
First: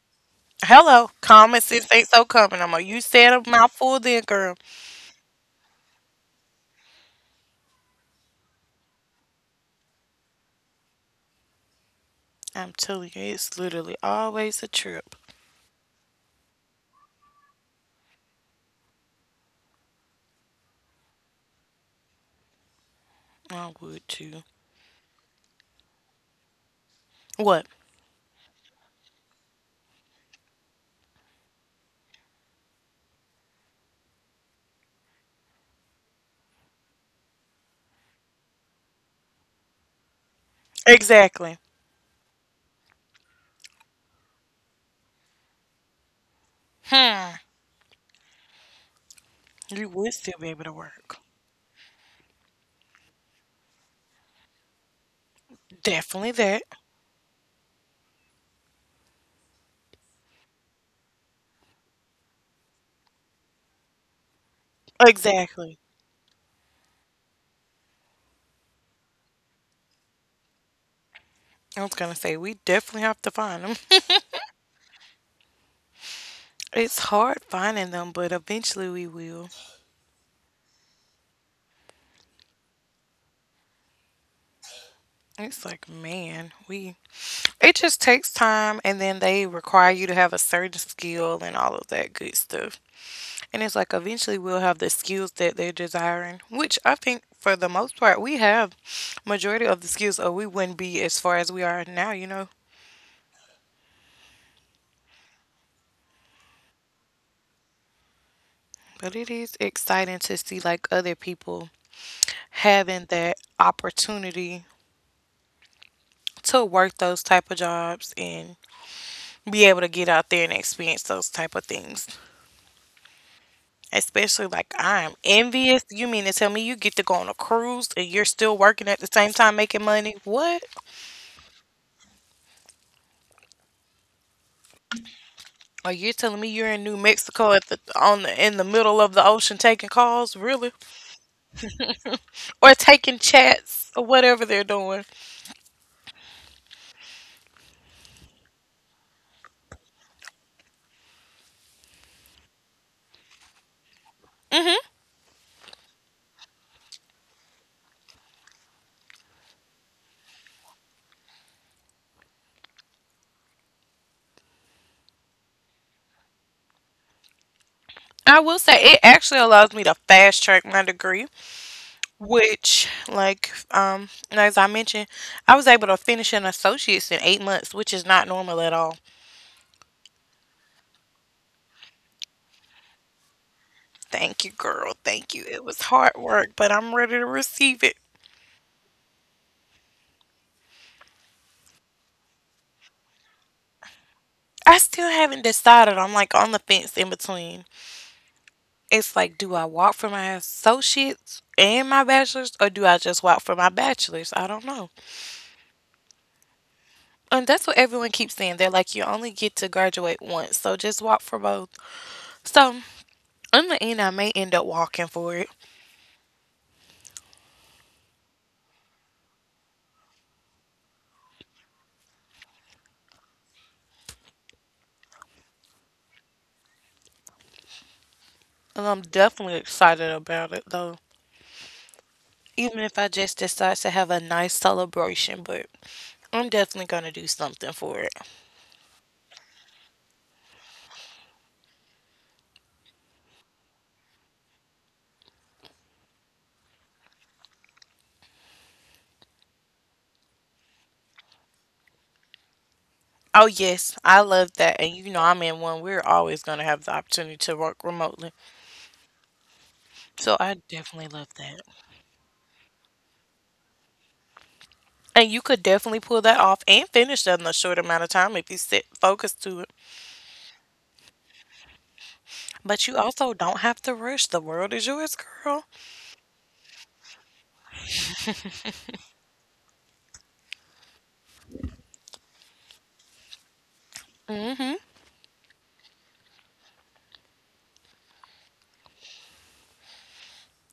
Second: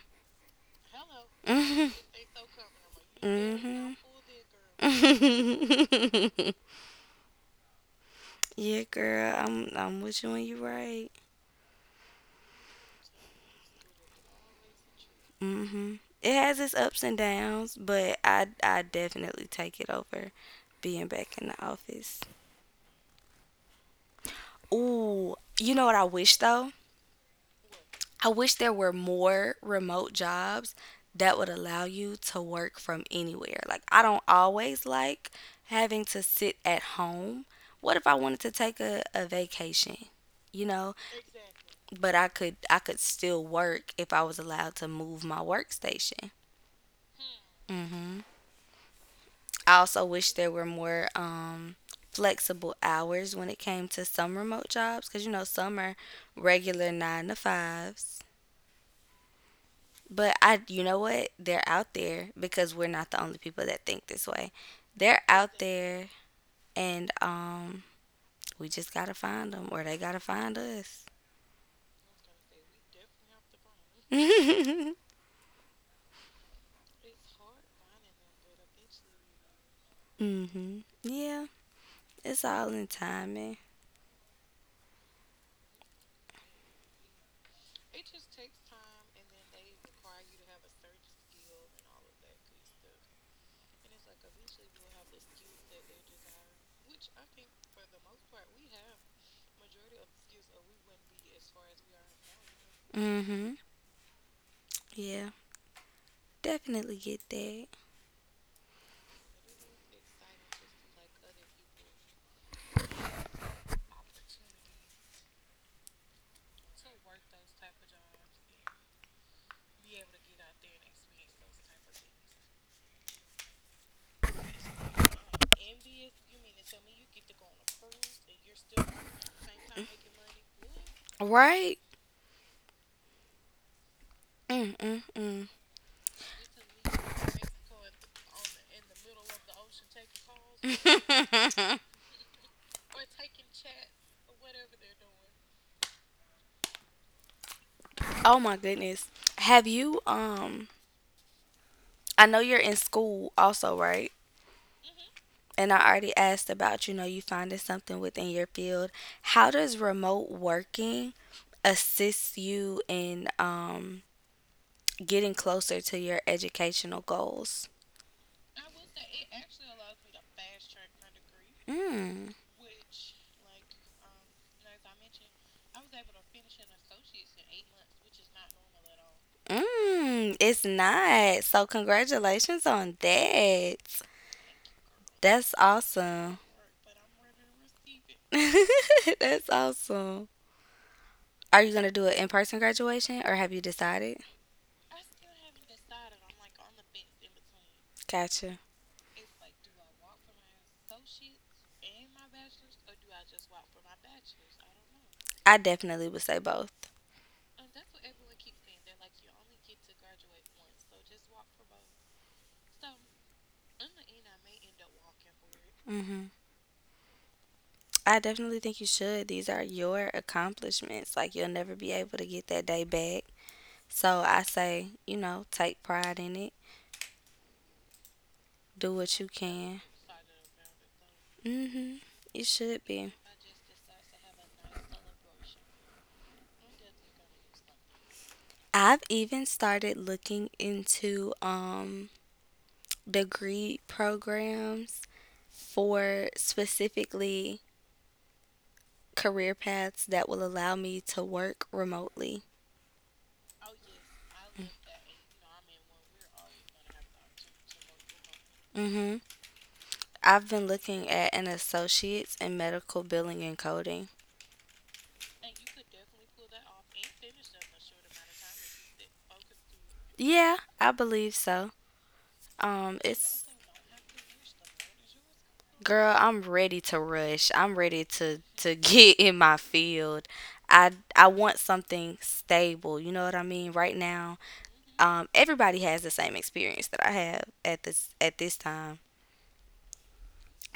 Speaker 1: Hello, common sense
Speaker 2: Hmm.
Speaker 1: ain't so common. I'm like, you said a
Speaker 2: Hmm.
Speaker 1: mouthful then, girl.
Speaker 2: Yeah, girl, I'm with you and you right.
Speaker 1: I'm telling you, it's literally always a trip.
Speaker 2: Hmm. It has its ups and downs, but I definitely take it over being back in the office.
Speaker 1: I would too.
Speaker 2: Ooh, you know what I wish though?
Speaker 1: What?
Speaker 2: I wish there were more remote jobs that would allow you to work from anywhere. Like, I don't always like having to sit at home. What if I wanted to take a vacation? You know,
Speaker 1: Exactly.
Speaker 2: but I could still work if I was allowed to move my workstation.
Speaker 1: Hmm.
Speaker 2: Hmm. I
Speaker 1: You
Speaker 2: also
Speaker 1: would
Speaker 2: wish
Speaker 1: still be
Speaker 2: there
Speaker 1: able
Speaker 2: were
Speaker 1: to
Speaker 2: more
Speaker 1: work.
Speaker 2: flexible hours when it came to some remote jobs because you know some are
Speaker 1: Definitely that.
Speaker 2: regular nine to fives. But I, you know what? They're out there because we're not the only people that think this way. They're out
Speaker 1: Exactly.
Speaker 2: there, and we just gotta find them, or they gotta find us.
Speaker 1: I was gonna say we definitely have to find them.
Speaker 2: Mhm.
Speaker 1: It's hard finding them, but eventually we will.
Speaker 2: Yeah, it's all in timing.
Speaker 1: It's like man, we. It just takes time, and then they require you to have a certain skill and all of that good stuff. And it's like eventually we'll have the skills that they're desiring, which I think for the most part we have majority of the skills, or we wouldn't be as far as we are now. You know.
Speaker 2: Mhm. Yeah, definitely get that.
Speaker 1: But it is exciting to see like other people having that opportunity to work those type of jobs and be able to get out there and experience those type of things. Especially like I'm envious. You mean to tell me you get to go on a cruise and you're still working at the same time making money? What?
Speaker 2: Right? Mm. Mm.
Speaker 1: Or you're telling me you're in New Mexico at the on the in the middle of the ocean taking calls, really?
Speaker 2: Mm.
Speaker 1: Or taking chats or whatever they're doing.
Speaker 2: Oh my goodness. Have you? I know you're in school also, right?
Speaker 1: hmm
Speaker 2: And I already asked about, you know, you finding something within your field. How does remote working assist you in getting closer to your educational goals?
Speaker 1: I will say it actually allows me to fast track my degree.
Speaker 2: Mm.
Speaker 1: Which, like, and as I mentioned, I was able to finish an associate's in 8 months, which is not normal at all.
Speaker 2: Mm, it's not. So congratulations on that.
Speaker 1: Thank you, girl. Thank you.
Speaker 2: That's
Speaker 1: It was hard
Speaker 2: awesome.
Speaker 1: work, but I'm ready to receive it.
Speaker 2: That's awesome. Are you gonna do an in-person graduation or have you decided?
Speaker 1: I still haven't decided. I'm like on the fence in between.
Speaker 2: Gotcha.
Speaker 1: It's like, do I walk for my associates and my bachelor's, or do I just walk for my bachelor's? I don't know.
Speaker 2: I definitely would say both.
Speaker 1: And that's what everyone keeps saying. They're like, you only get to graduate once, so just walk for both. So, in the end, I may end up walking for it.
Speaker 2: Hmm. I definitely think you should. These are your accomplishments. Like you'll never be able to get that day back. So I say, you know, take pride in it.
Speaker 1: And
Speaker 2: Do
Speaker 1: I'm
Speaker 2: what you
Speaker 1: definitely
Speaker 2: can.
Speaker 1: excited about it though.
Speaker 2: Mhm. You
Speaker 1: Even
Speaker 2: should
Speaker 1: if I
Speaker 2: be.
Speaker 1: just decide to have a nice celebration, but I'm definitely going to do something for it.
Speaker 2: I've even started looking into degree programs for specifically career paths that will allow me to work remotely.
Speaker 1: Oh, yes, I love that. And you know, I'm in one. We're always going to have the opportunity to work remotely.
Speaker 2: Mm-hmm.
Speaker 1: So
Speaker 2: I've
Speaker 1: I
Speaker 2: been looking
Speaker 1: definitely love
Speaker 2: at an
Speaker 1: that.
Speaker 2: associate's in medical billing and coding.
Speaker 1: And you could definitely pull that off and finish that in a short amount of time if you sit focused to it.
Speaker 2: Yeah, I believe so.
Speaker 1: But you also
Speaker 2: It's
Speaker 1: don't have to rush. The world is yours, girl.
Speaker 2: girl, I'm ready to rush. I'm ready to get in my field. I want something stable. You know what I mean? Right now,
Speaker 1: Mm hmm.
Speaker 2: everybody has the same experience that I have at this time.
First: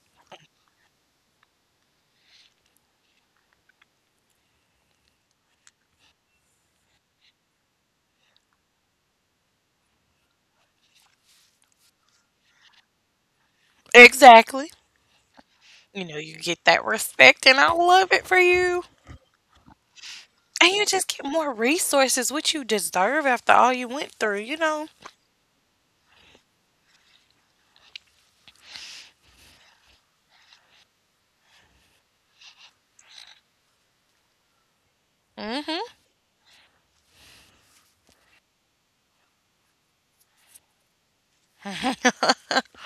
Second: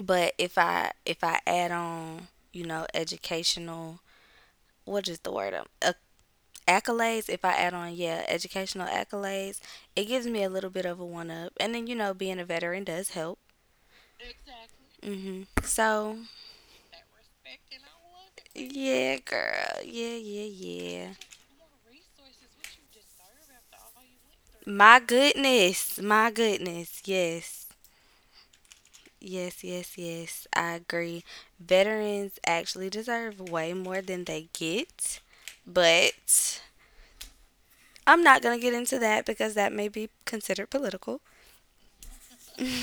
Speaker 2: But if I add on, you know, educational, what is the word? Accolades. If I add on, yeah, educational accolades, it gives me a little bit of a one up. And then you know, being a veteran does help.
Speaker 1: Exactly.
Speaker 2: Hmm.
Speaker 1: You know,
Speaker 2: So
Speaker 1: you get that respect, and I love it for
Speaker 2: it.
Speaker 1: you.
Speaker 2: Yeah, girl. Yeah, yeah,
Speaker 1: And you just
Speaker 2: yeah.
Speaker 1: get more resources, which you deserve after all you went through, you know?
Speaker 2: My goodness. My goodness. Yes. Yes, yes, yes. I agree. Veterans actually deserve way more than they get.
Speaker 1: Mhm.
Speaker 2: But I'm not going to get into that because that may be considered political.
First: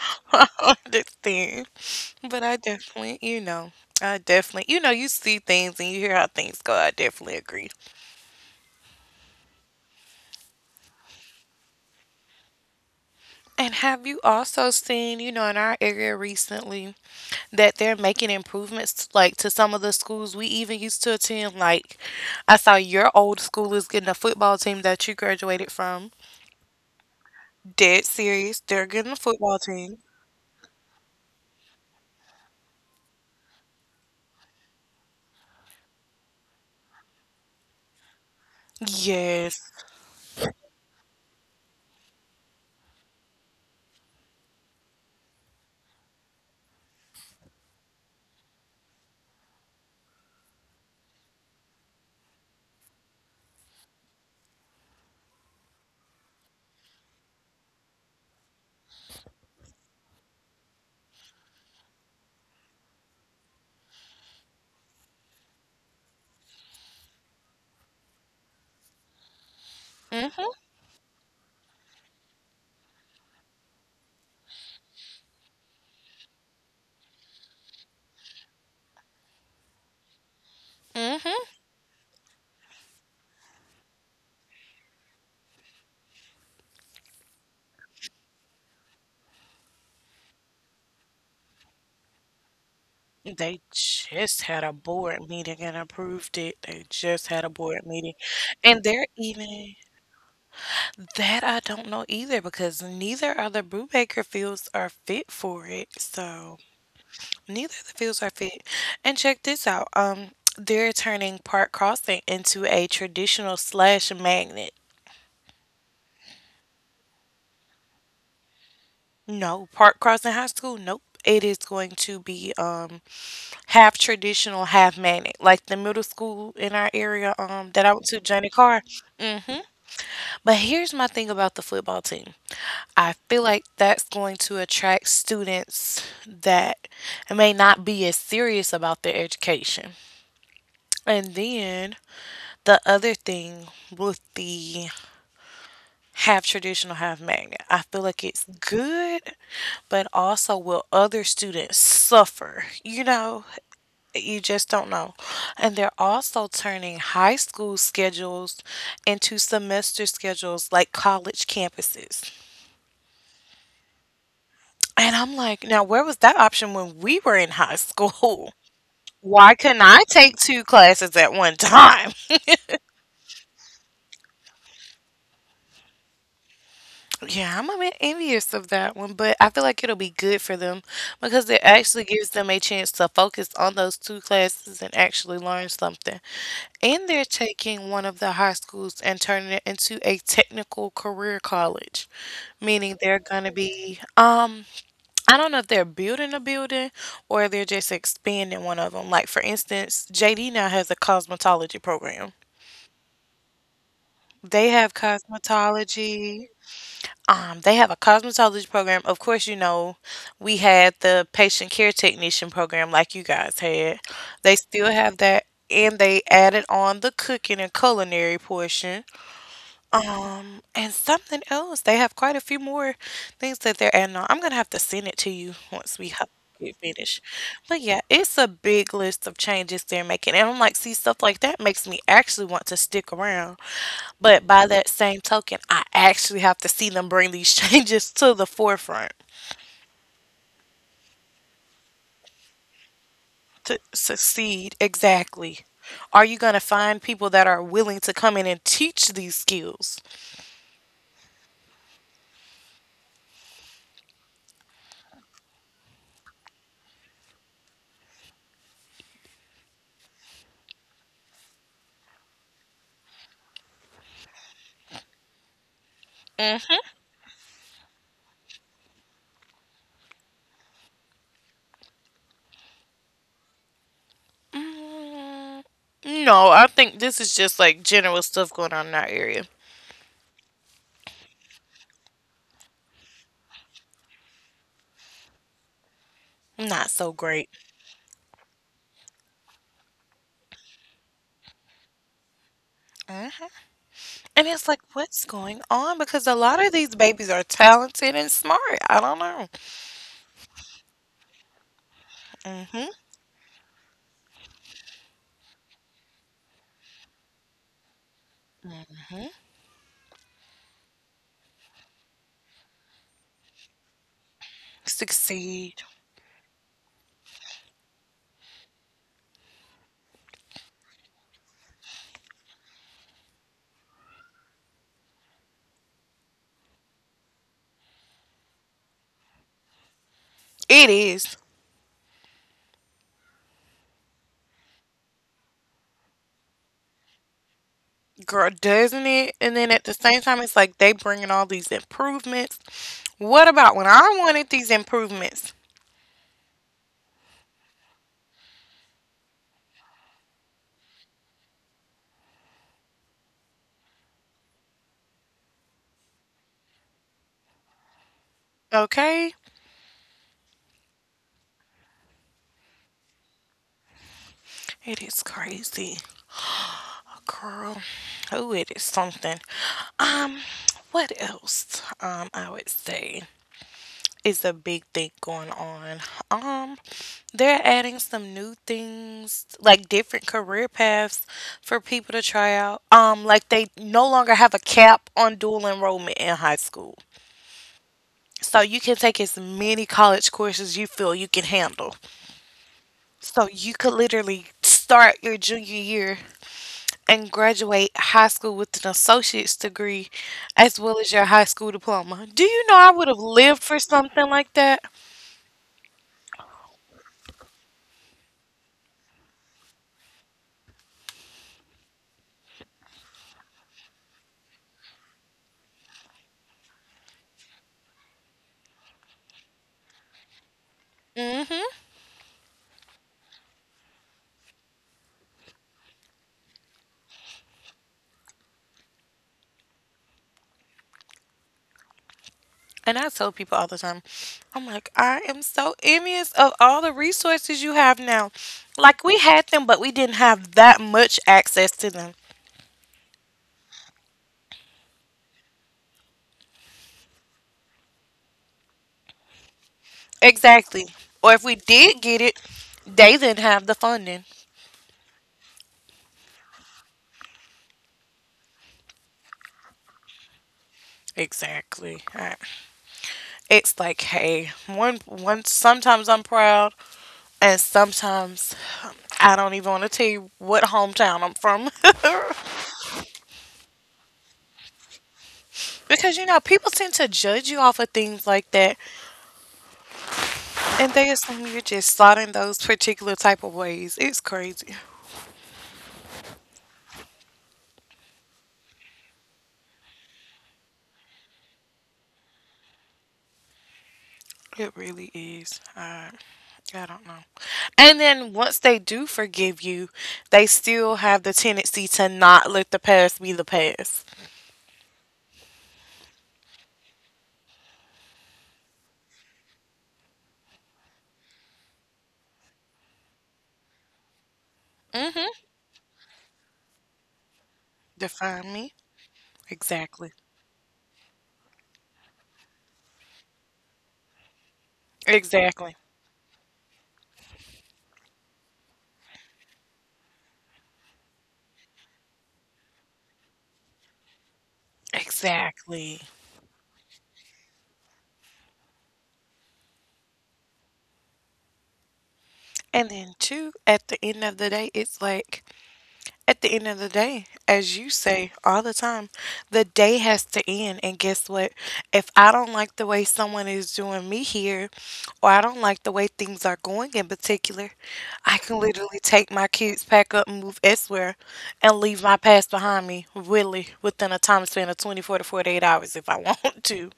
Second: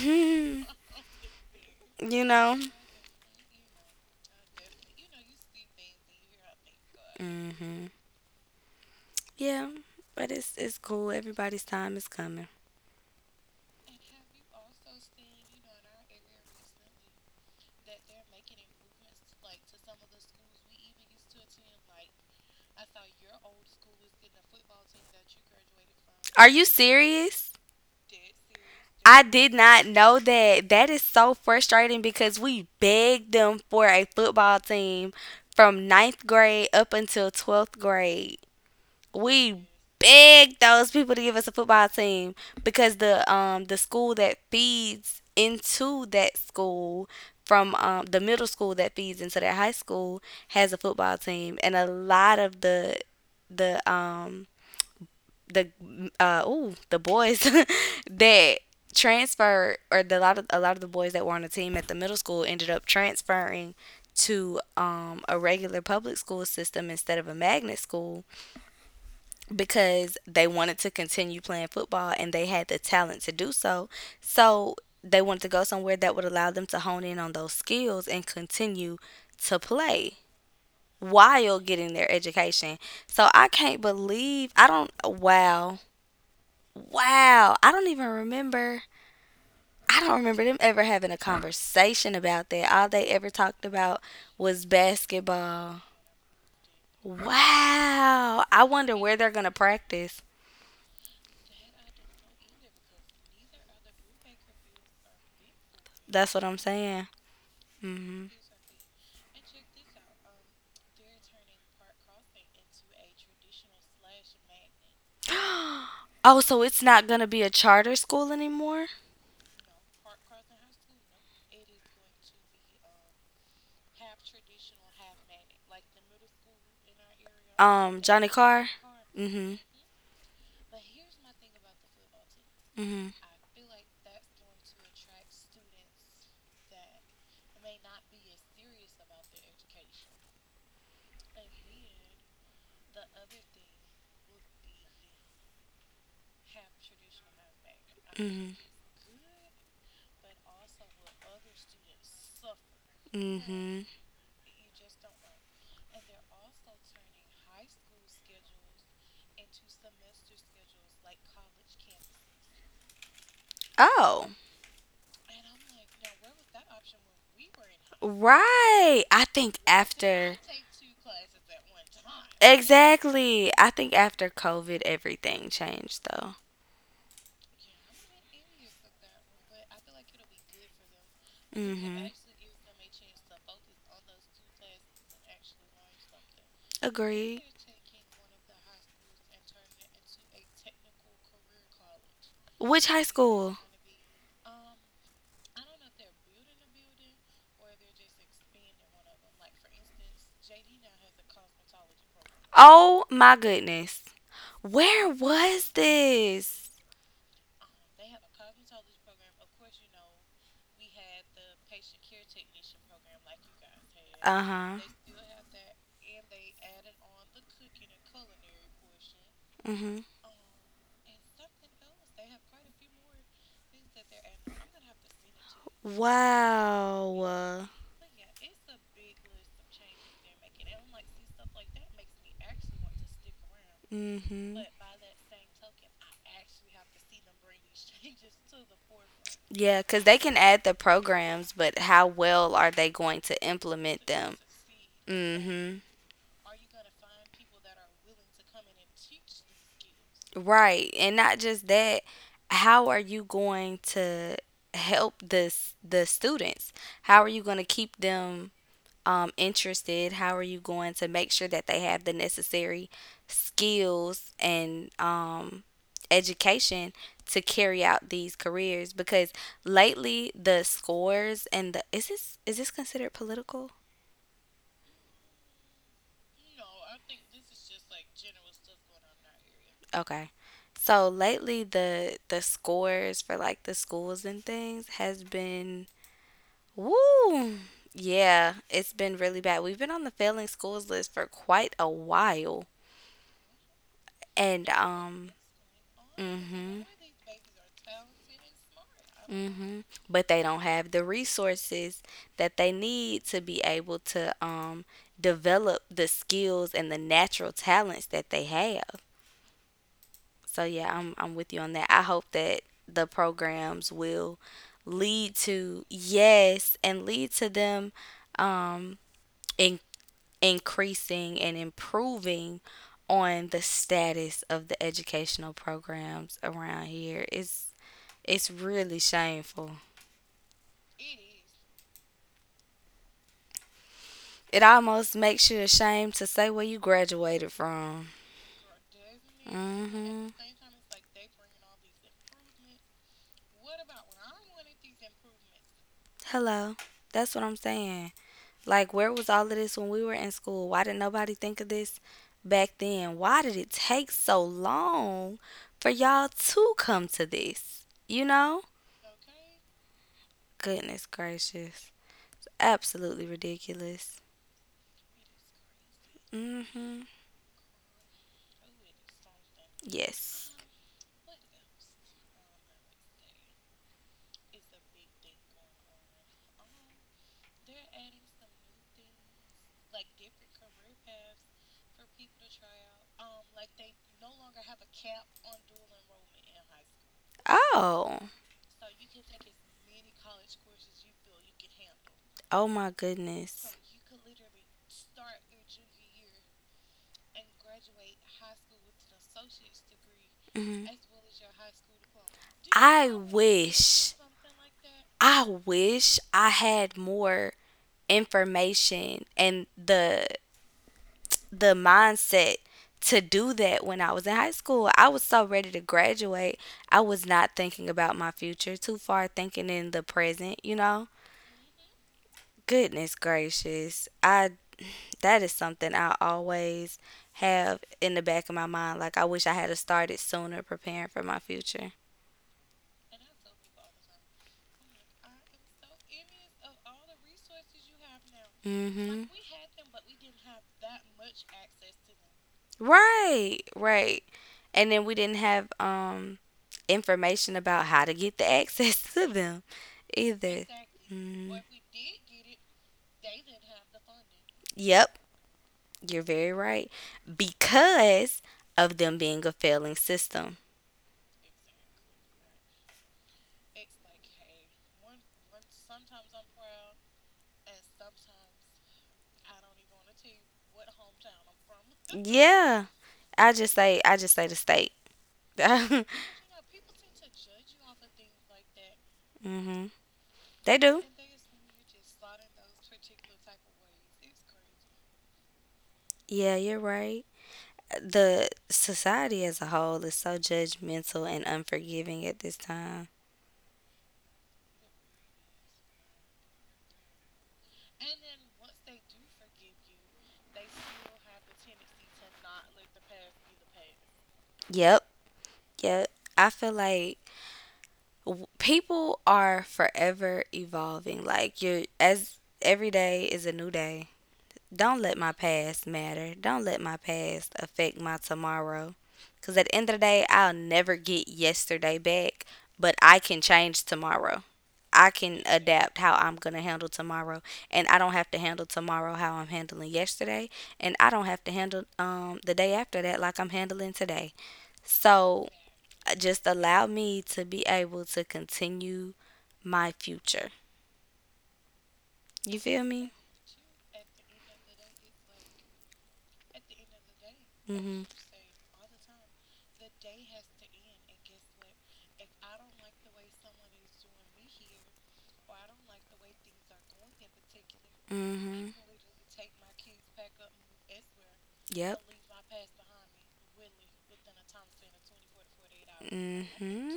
Speaker 1: I understand.
Speaker 2: You
Speaker 1: But
Speaker 2: know?
Speaker 1: I definitely, you see things and you hear how things go. I definitely agree.
Speaker 2: Hmm. Yeah. But it's cool. Everybody's time is coming.
Speaker 1: And have you also seen, in our area recently that they're making improvements like to some of the schools we even used to attend? Like, I saw your old school is getting a football team that you graduated from.
Speaker 2: Are you serious?
Speaker 1: Dead serious. They're getting a
Speaker 2: I did
Speaker 1: football
Speaker 2: not
Speaker 1: team.
Speaker 2: know that. That is so frustrating because we begged them for a football team from ninth grade up until 12th grade.
Speaker 1: Yes.
Speaker 2: We begged those people to give us a football team because the school that feeds into that school from the middle school that feeds into that high school has a football team and a lot of the um the oh the boys that transferred or the lot of a lot of the boys that were on the team at the middle school ended up transferring to a regular public school system instead of a magnet school because they
Speaker 1: Mm-hmm.
Speaker 2: wanted to continue playing football and they had the talent to do so. So they wanted to go somewhere that would allow them to hone in on those skills and continue to play
Speaker 1: Mm-hmm.
Speaker 2: while getting their education. So I can't believe I don't wow. Wow, I don't even remember. I don't remember them ever having a conversation about that. All they ever
Speaker 1: They
Speaker 2: talked about
Speaker 1: just had
Speaker 2: was
Speaker 1: a board meeting and
Speaker 2: basketball.
Speaker 1: approved it. They just had a board meeting.
Speaker 2: Wow. I
Speaker 1: And
Speaker 2: wonder
Speaker 1: they're
Speaker 2: where they're going to
Speaker 1: even
Speaker 2: practice.
Speaker 1: that I don't know either because neither of the Brubaker fields are fit for it.
Speaker 2: That's what
Speaker 1: So
Speaker 2: I'm saying.
Speaker 1: neither of the fields
Speaker 2: Hmm.
Speaker 1: are fit. And check this out. They're turning Park Crossing into a traditional slash magnet.
Speaker 2: Oh, so it's not going to be a charter school anymore?
Speaker 1: No, Park Crossing High School, nope. It is going to be half traditional, half magnet. Like the middle school in our area, that I went to,
Speaker 2: Johnny
Speaker 1: Johnny
Speaker 2: Carr?
Speaker 1: Carr.
Speaker 2: Mm hmm.
Speaker 1: But here's my thing about the football team.
Speaker 2: Mm
Speaker 1: I feel like that's going to attract students that may not be as serious about their education. And then the other thing with the half traditional, half magnet, I feel like it's
Speaker 2: hmm.
Speaker 1: good, but also will other students suffer? You
Speaker 2: Mm
Speaker 1: know,
Speaker 2: hmm.
Speaker 1: you just don't know. And they're also turning high school schedules into semester schedules like college campuses.
Speaker 2: Oh.
Speaker 1: And I'm like, now where was that option when we were in high school?
Speaker 2: Right. I
Speaker 1: Why
Speaker 2: think
Speaker 1: couldn't I
Speaker 2: after
Speaker 1: take 2 classes at one time?
Speaker 2: Exactly. I think after COVID everything changed though.
Speaker 1: Yeah, I'm a bit envious of that one, but I feel like it'll be good for them because it actually
Speaker 2: Mhm.
Speaker 1: gives them a chance to focus on those 2 classes and actually learn something. And they're
Speaker 2: Agreed.
Speaker 1: taking one of the high schools and turning it into a technical career college,
Speaker 2: Which
Speaker 1: meaning
Speaker 2: high
Speaker 1: they're going to
Speaker 2: school?
Speaker 1: be, I don't know if they're building a building or they're just expanding one of them. Like for instance, JD now has a cosmetology program.
Speaker 2: Oh my goodness.
Speaker 1: They have
Speaker 2: Where was
Speaker 1: cosmetology.
Speaker 2: this?
Speaker 1: They have a cosmetology program. Of course, you know, we had the patient care technician program like you guys had. They
Speaker 2: Uh-huh.
Speaker 1: still have that and they added on the cooking and culinary portion.
Speaker 2: Mhm.
Speaker 1: And something else. They have quite a few more things that they're adding on. I'm gonna have to send it to you once we get finished.
Speaker 2: Wow.
Speaker 1: But yeah, it's a big list of changes they're making, and I'm like, see, stuff like that makes me actually want to stick around. But
Speaker 2: Mhm.
Speaker 1: by that same token, I actually have to see them bring these changes to the
Speaker 2: the world.
Speaker 1: forefront
Speaker 2: Yeah, cuz they can add the programs, but how well are they going to
Speaker 1: to
Speaker 2: implement them?
Speaker 1: succeed. Exactly.
Speaker 2: Exactly.
Speaker 1: Are you gonna find people that are willing to come in and teach these skills?
Speaker 2: Mhm. Right. And not just that, how are you going to help this the students? How are you going to keep them interested? How are you going to make sure that they have the necessary skills and
Speaker 1: Mm-hmm.
Speaker 2: education to carry out these careers? Because lately, the scores and the is this considered political?
Speaker 1: No, I think this is just like general stuff going on in our area.
Speaker 2: Okay, so lately the scores for like the schools and things has been
Speaker 1: Not so great.
Speaker 2: woo. Yeah, it's been really bad. We've been on the failing schools list for quite a while,
Speaker 1: hmm And
Speaker 2: and
Speaker 1: it's like, what's going on? Because a lot of
Speaker 2: Mhm.
Speaker 1: these babies are talented and smart. I don't know.
Speaker 2: Mhm. But they don't have the resources that they
Speaker 1: hmm
Speaker 2: need to be able to develop the skills and the natural talents that they have. So yeah, I'm with you on that. I hope that the programs will lead to
Speaker 1: Succeed.
Speaker 2: yes and lead to them um in, increasing and improving on the status of the educational programs around here. It's really shameful.
Speaker 1: It is.
Speaker 2: It almost makes you ashamed to say where you graduated from.
Speaker 1: Girl, doesn't it? And then at the same
Speaker 2: Hmm.
Speaker 1: time, it's like they bringing all these improvements. What about when I wanted these improvements?
Speaker 2: Hello. That's what I'm saying. Like, where was all of this when we were in school? Why didn't nobody think of this back then? Why did it take so long for y'all to come to this? You know?
Speaker 1: Okay?
Speaker 2: Goodness gracious. Absolutely ridiculous.
Speaker 1: It is crazy.
Speaker 2: Hmm.
Speaker 1: Girl, oh, it is something. Um,
Speaker 2: Yes.
Speaker 1: what else? I would say is a big thing going on. Um, they're adding some new things, like different career paths for people to try out. Like they no longer have a cap on dual enrollment in high school.
Speaker 2: Oh.
Speaker 1: So you can take as many college courses you feel you can handle.
Speaker 2: Oh my
Speaker 1: So you
Speaker 2: goodness.
Speaker 1: could literally start your junior year and graduate high school with an associate's degree as
Speaker 2: Mhm.
Speaker 1: well as your high school diploma. Do you know I would
Speaker 2: I
Speaker 1: have lived for
Speaker 2: wish,
Speaker 1: something like that?
Speaker 2: I wish I had more information and the mindset to do that when I was in high school. I was so ready to graduate. I was not thinking about my future, too far thinking in the present, you know?
Speaker 1: hmm
Speaker 2: Goodness gracious. I That is something I always have in the back of my mind. Like I wish I had have started sooner preparing for my future.
Speaker 1: And I tell people all the time, I'm like, I am so envious of all the resources you have now. Like, we
Speaker 2: Mm-hmm.
Speaker 1: had
Speaker 2: Like
Speaker 1: them, but we didn't have that much access to them.
Speaker 2: them. Right, right. And then we didn't have information about how to get the access to them either.
Speaker 1: Exactly. Or if we
Speaker 2: Mm-hmm.
Speaker 1: did get it, they didn't have the funding.
Speaker 2: Yep, you're very right. Because of them being a failing system.
Speaker 1: Exactly. Alright. It's like, hey, one, sometimes I'm proud, and sometimes um, I don't even want to tell you what hometown I'm from.
Speaker 2: From. Yeah, I just say the state.
Speaker 1: Because, you know, people tend to judge you off of things like that.
Speaker 2: Mhm. They
Speaker 1: And
Speaker 2: do.
Speaker 1: they assume you're just slotting those particular type of ways. It's crazy.
Speaker 2: Yeah, you're right. The society as a whole is so judgmental and unforgiving at this time.
Speaker 1: It really is. I don't know. And then once they do forgive you, they still have the tendency to not let the past be the past.
Speaker 2: Yep, yep. I feel like people are forever evolving. Like you're as every day is a new day. Don't let my
Speaker 1: Mm-hmm.
Speaker 2: past matter. Don't let my past affect my
Speaker 1: Define me.
Speaker 2: tomorrow. Because at the end of the
Speaker 1: Exactly.
Speaker 2: day, I'll never get yesterday back, but I can change tomorrow. I can
Speaker 1: Exactly.
Speaker 2: adapt how I'm going to handle tomorrow. And I don't have to handle tomorrow how I'm handling yesterday. And I don't have to handle the day after that like I'm handling today. So
Speaker 1: Exactly.
Speaker 2: just allow me to be able to continue my future. You feel
Speaker 1: And
Speaker 2: me?
Speaker 1: then two, at the end of the day, it's like at the end of the day, as
Speaker 2: Mm
Speaker 1: you
Speaker 2: hmm.
Speaker 1: say all the time, the day has to end. And guess what? If I don't like the way someone is doing me here, or I don't like the way things are going in particular, I
Speaker 2: Mm
Speaker 1: can
Speaker 2: hmm.
Speaker 1: literally take my kids, pack up, and move elsewhere and leave
Speaker 2: Yep.
Speaker 1: my past behind me, really, within a time span of 24 to 48 hours if I want to.
Speaker 2: Hmm.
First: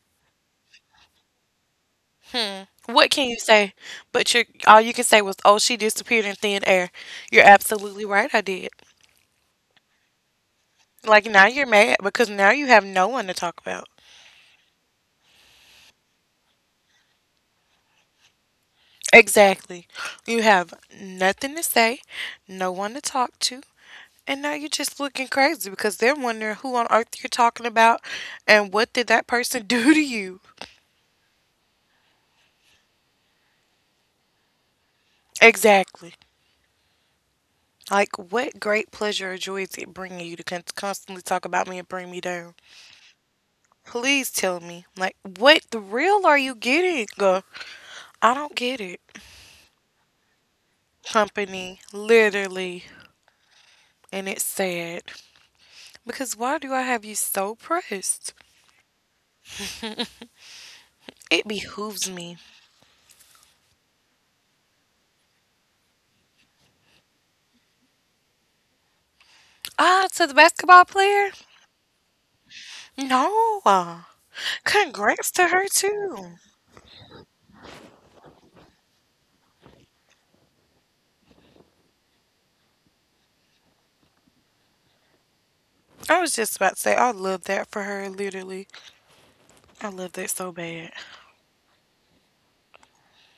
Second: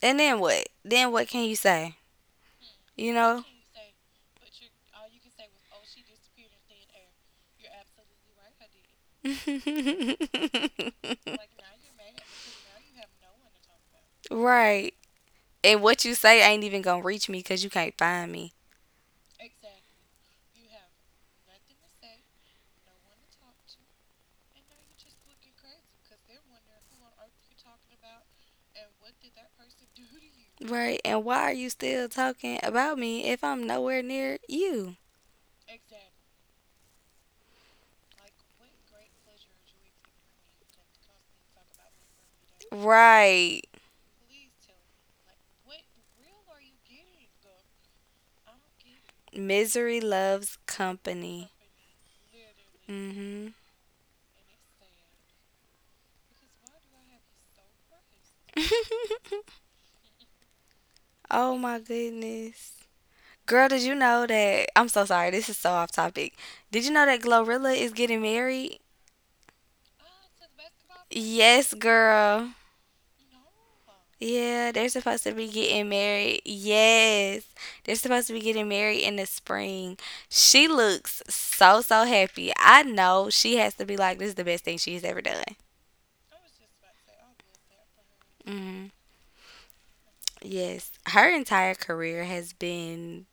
Speaker 2: And then what? Then what can you say?
Speaker 1: Hmm. What
Speaker 2: You
Speaker 1: can you
Speaker 2: know?
Speaker 1: say? But you are all you can say was, oh, she disappeared in thin air. You're absolutely right, I did. Like now you're mad because now you have no one to talk about.
Speaker 2: Right. And what you say ain't even gonna reach me because you can't find me.
Speaker 1: Exactly. You have nothing to say, no one to talk to, and now you're just looking crazy because they're wondering who on earth you're talking about and what did that person do to you.
Speaker 2: Right. And why are you still talking about me if I'm nowhere near you?
Speaker 1: Exactly. Like what great pleasure or joy is it bringing you to constantly talk about me and bring me down?
Speaker 2: Right.
Speaker 1: Please tell me, like what the real are you getting? Girl, I don't get it.
Speaker 2: Misery loves company.
Speaker 1: Company, literally,
Speaker 2: Hmm.
Speaker 1: and it's sad. Because why do I have you so pressed? It
Speaker 2: Oh my
Speaker 1: behooves me.
Speaker 2: goodness. Girl, did you know that? I'm so sorry. This is so off topic. Did you know that Glorilla is getting married?
Speaker 1: Ah, to the basketball player?
Speaker 2: Yes, girl.
Speaker 1: No.
Speaker 2: Yeah, they're supposed
Speaker 1: Congrats
Speaker 2: to
Speaker 1: to
Speaker 2: be
Speaker 1: her,
Speaker 2: getting
Speaker 1: too.
Speaker 2: married. Yes, they're supposed to be getting married in the spring. She looks so, so happy. I know she has to be like, this is the best thing she's ever done.
Speaker 1: I was just about to say, I love that for her, literally.
Speaker 2: Mm,
Speaker 1: I love that so bad.
Speaker 2: yes, her entire career has been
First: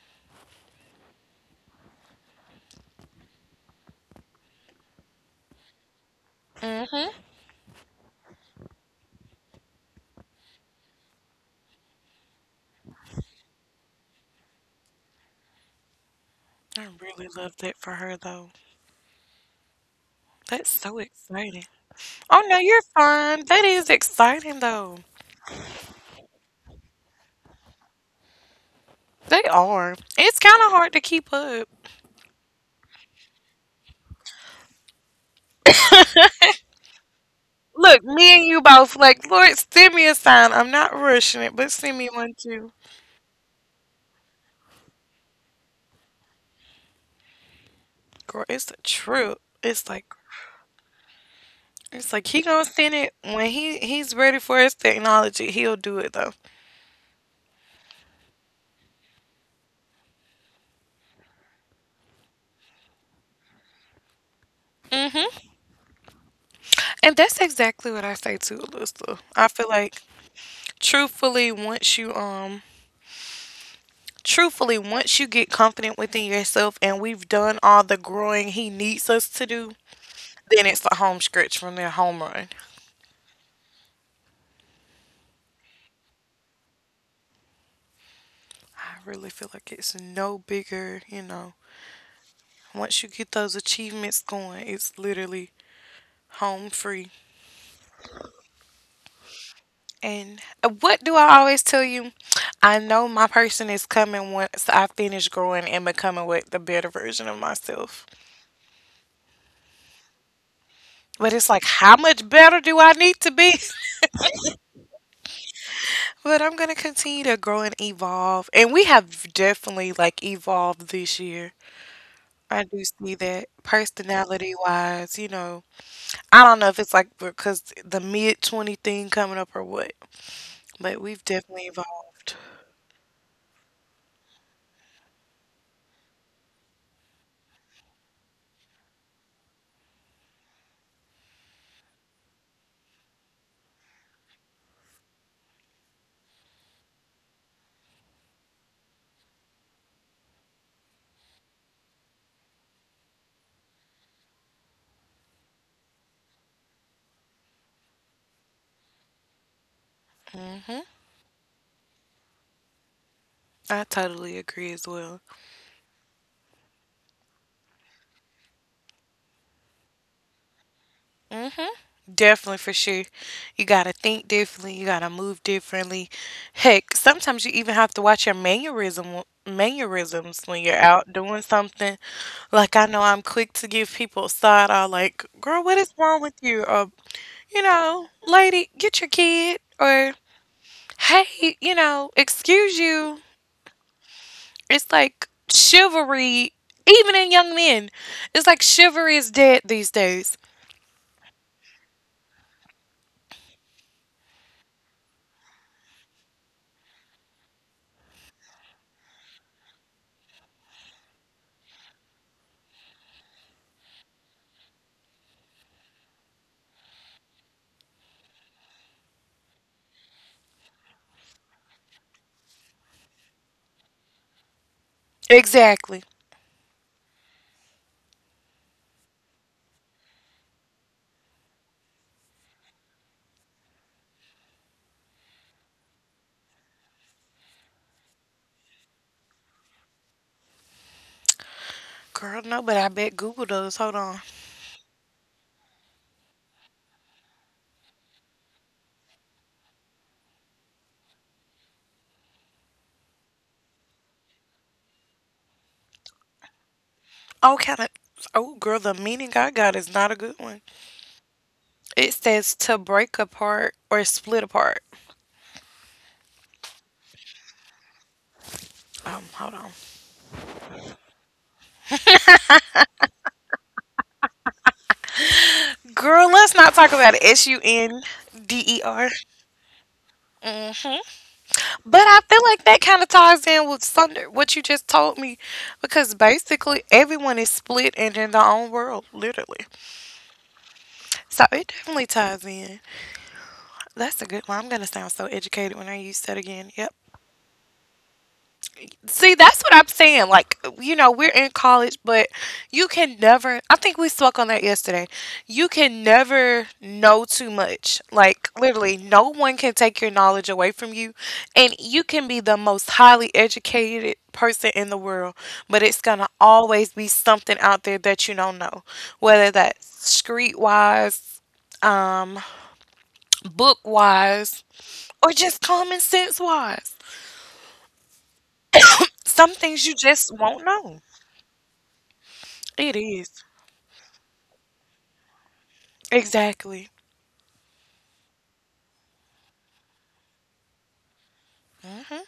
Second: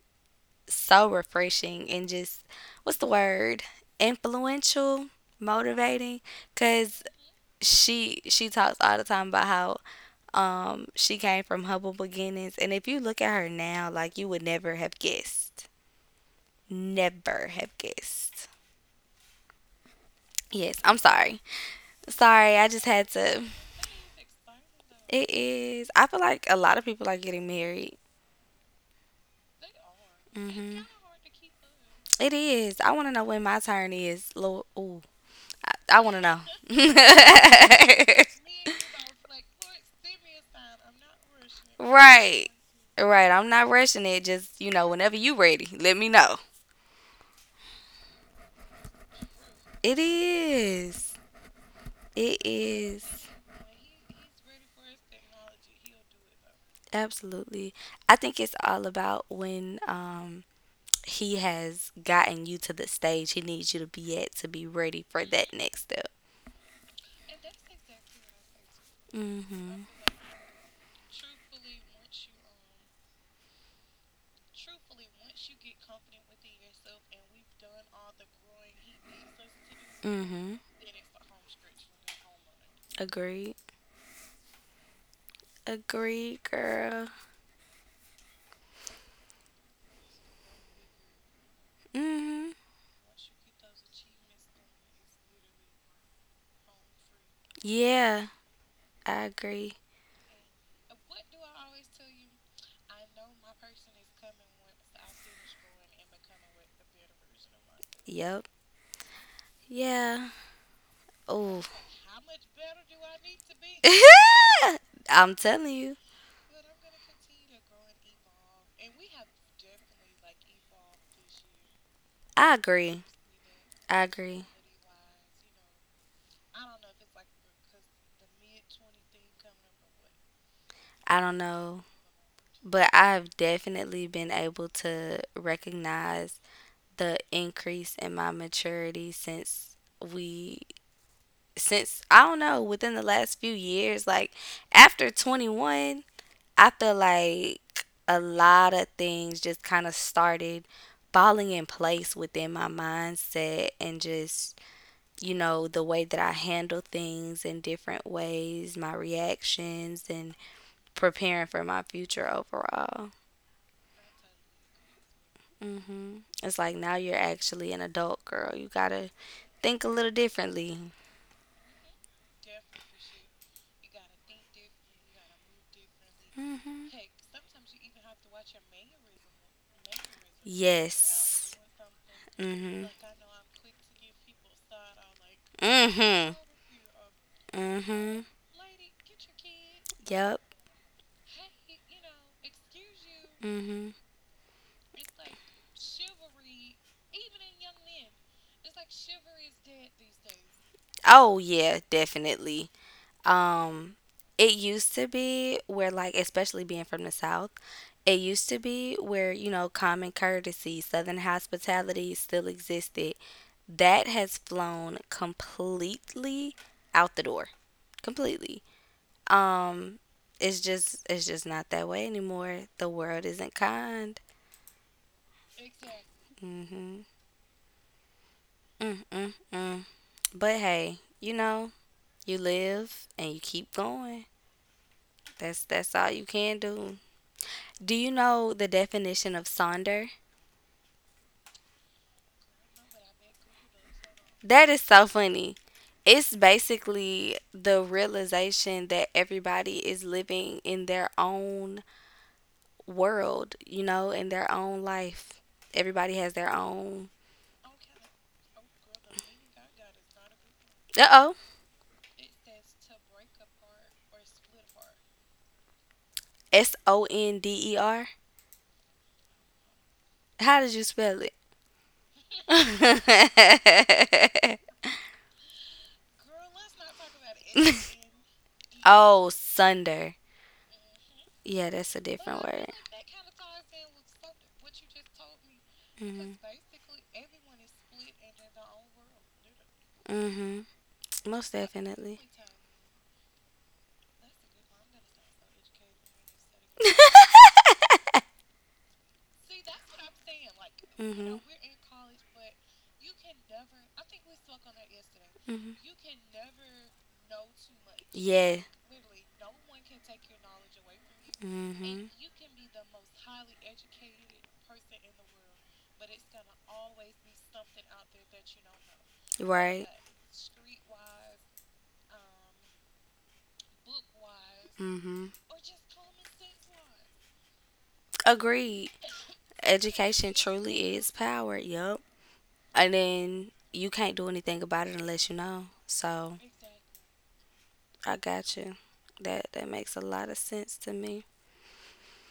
Speaker 2: so refreshing and just what's the word? Influential, motivating. Because
Speaker 1: Mm-hmm.
Speaker 2: she talks all the time about how she came from humble beginnings, and if you look at her now like you would never have guessed
Speaker 1: I really
Speaker 2: never
Speaker 1: love
Speaker 2: have
Speaker 1: that for her,
Speaker 2: guessed.
Speaker 1: though. That's
Speaker 2: Yes, I'm
Speaker 1: so
Speaker 2: sorry,
Speaker 1: exciting. Oh,
Speaker 2: sorry,
Speaker 1: no,
Speaker 2: I
Speaker 1: you're
Speaker 2: just had to.
Speaker 1: fine. That is exciting, though.
Speaker 2: It is. I feel like a lot of people are getting married.
Speaker 1: They are. It's kind of
Speaker 2: Hmm.
Speaker 1: hard to keep up.
Speaker 2: It is. I want to know when my turn is, Lord, ooh. I want to know.
Speaker 1: Look, me and you both, like, Lord, send me a sign. I'm not rushing it, but send me one,
Speaker 2: Right,
Speaker 1: too.
Speaker 2: right. I'm not rushing it, just you know whenever you ready let me know.
Speaker 1: Girl, it's a trip. It's
Speaker 2: It
Speaker 1: like
Speaker 2: is.
Speaker 1: it's like
Speaker 2: It
Speaker 1: he gonna send it
Speaker 2: is.
Speaker 1: when he's ready for his technology. He'll do it though.
Speaker 2: Absolutely. I think it's all about when he has gotten you to the stage he needs you to be at to be ready for
Speaker 1: hmm
Speaker 2: that next step.
Speaker 1: And that's exactly what I say to Alyssa. I feel
Speaker 2: Mhm.
Speaker 1: like truthfully, once you um truthfully once you get confident within yourself and we've done all the growing he needs us to do,
Speaker 2: Mhm.
Speaker 1: then it's the home stretch from their home run.
Speaker 2: Agreed. Agreed, girl.
Speaker 1: I really feel like it's no bigger, you know.
Speaker 2: Mhm.
Speaker 1: Once you get those achievements going, it's literally home free.
Speaker 2: Yeah, I agree.
Speaker 1: And what do I always tell you? I know my person is coming once I finish growing and becoming what the better version of myself.
Speaker 2: Yep. Yeah.
Speaker 1: But it's
Speaker 2: Oh.
Speaker 1: like, how much better do I need to be?
Speaker 2: I'm telling you.
Speaker 1: But I'm gonna continue to grow and evolve, and we have definitely like evolved this year.
Speaker 2: I
Speaker 1: I do
Speaker 2: agree.
Speaker 1: see that
Speaker 2: I agree.
Speaker 1: personality wise, you know, I don't know if it's like because the mid 20 thing coming up or what, but
Speaker 2: I
Speaker 1: we've
Speaker 2: don't
Speaker 1: definitely
Speaker 2: know.
Speaker 1: evolved.
Speaker 2: But I've definitely been able to recognize the increase in my maturity since we, since I don't know, within the last few years. Like after 21, I feel like a lot of things just kind of started falling in place within my mindset, and just, you know, the way that I handle things in different ways, my reactions, and
Speaker 1: hmm
Speaker 2: preparing for my future overall.
Speaker 1: I totally agree as well.
Speaker 2: Hmm. It's like now you're actually an adult girl. You gotta think a little differently.
Speaker 1: Mm-hmm. Definitely for sure. You gotta think differently. You gotta move differently.
Speaker 2: Hmm.
Speaker 1: Heck, sometimes you even have to watch your mannerisms when you're out doing
Speaker 2: Yes.
Speaker 1: something. Like
Speaker 2: Hmm.
Speaker 1: I know I'm quick to give people a side eye, like, "Girl, what is wrong
Speaker 2: Hmm.
Speaker 1: with you?" Or, you know,
Speaker 2: Hmm.
Speaker 1: "Lady, get your kid." Or,
Speaker 2: Yep.
Speaker 1: "Hey, you know, excuse you."
Speaker 2: Hmm.
Speaker 1: It's like chivalry, even in young men. It's like chivalry is dead these days.
Speaker 2: Oh yeah, definitely. Um, it used to be where like, especially being from the South, it used to be where, you know, common courtesy, Southern hospitality still existed. That has flown completely out the door. Completely. Um, it's just not that way anymore. The world isn't kind.
Speaker 1: Exactly.
Speaker 2: Mhm. Mm mm mm. But hey, you know, you live and you keep going. That's all you can do. Do you know the definition of sonder?
Speaker 1: Girl, no, but I bet Google does. Hold on.
Speaker 2: That is so funny. It's basically the realization that everybody is living in their own world, you know, in their own life. Everybody has their own.
Speaker 1: Oh, kind of. Oh, girl, the meaning I got is not a good one.
Speaker 2: Uh oh.
Speaker 1: It says to break apart or split apart.
Speaker 2: Sonder.
Speaker 1: Hold on.
Speaker 2: How did you spell it?
Speaker 1: Girl, let's not talk about it. S U N D E R.
Speaker 2: Oh, sunder.
Speaker 1: Mhm.
Speaker 2: Yeah, that's
Speaker 1: But
Speaker 2: a
Speaker 1: I feel
Speaker 2: different
Speaker 1: like
Speaker 2: word.
Speaker 1: that kind of ties in with Sunder, what you just told me, because
Speaker 2: Hmm.
Speaker 1: basically everyone is split and in their own world, literally.
Speaker 2: Hmm.
Speaker 1: So
Speaker 2: Most
Speaker 1: it definitely
Speaker 2: definitely.
Speaker 1: ties in. That's a good one. I'm gonna sound so educated when I use that again. Yep. See, that's what I'm saying. Like, you know, we're
Speaker 2: Hmm.
Speaker 1: in college, but you can never, I think we spoke on that yesterday. You
Speaker 2: Hmm.
Speaker 1: can never know too much. Like,
Speaker 2: Yes.
Speaker 1: literally, no one can take your knowledge away from you. And you
Speaker 2: Mm-hmm.
Speaker 1: can be the most highly educated person in the world, but it's going to always be something out there that you don't know,
Speaker 2: World,
Speaker 1: whether that's
Speaker 2: right.
Speaker 1: street wise, um, book wise,
Speaker 2: Mm-hmm.
Speaker 1: or just common sense wise.
Speaker 2: Agreed.
Speaker 1: Some things you
Speaker 2: Education
Speaker 1: just won't
Speaker 2: truly
Speaker 1: know.
Speaker 2: is power. Yup. And
Speaker 1: It is.
Speaker 2: then you can't do anything about it unless you know. So
Speaker 1: Exactly.
Speaker 2: I got you. That makes a lot of sense to me.
Speaker 1: hmm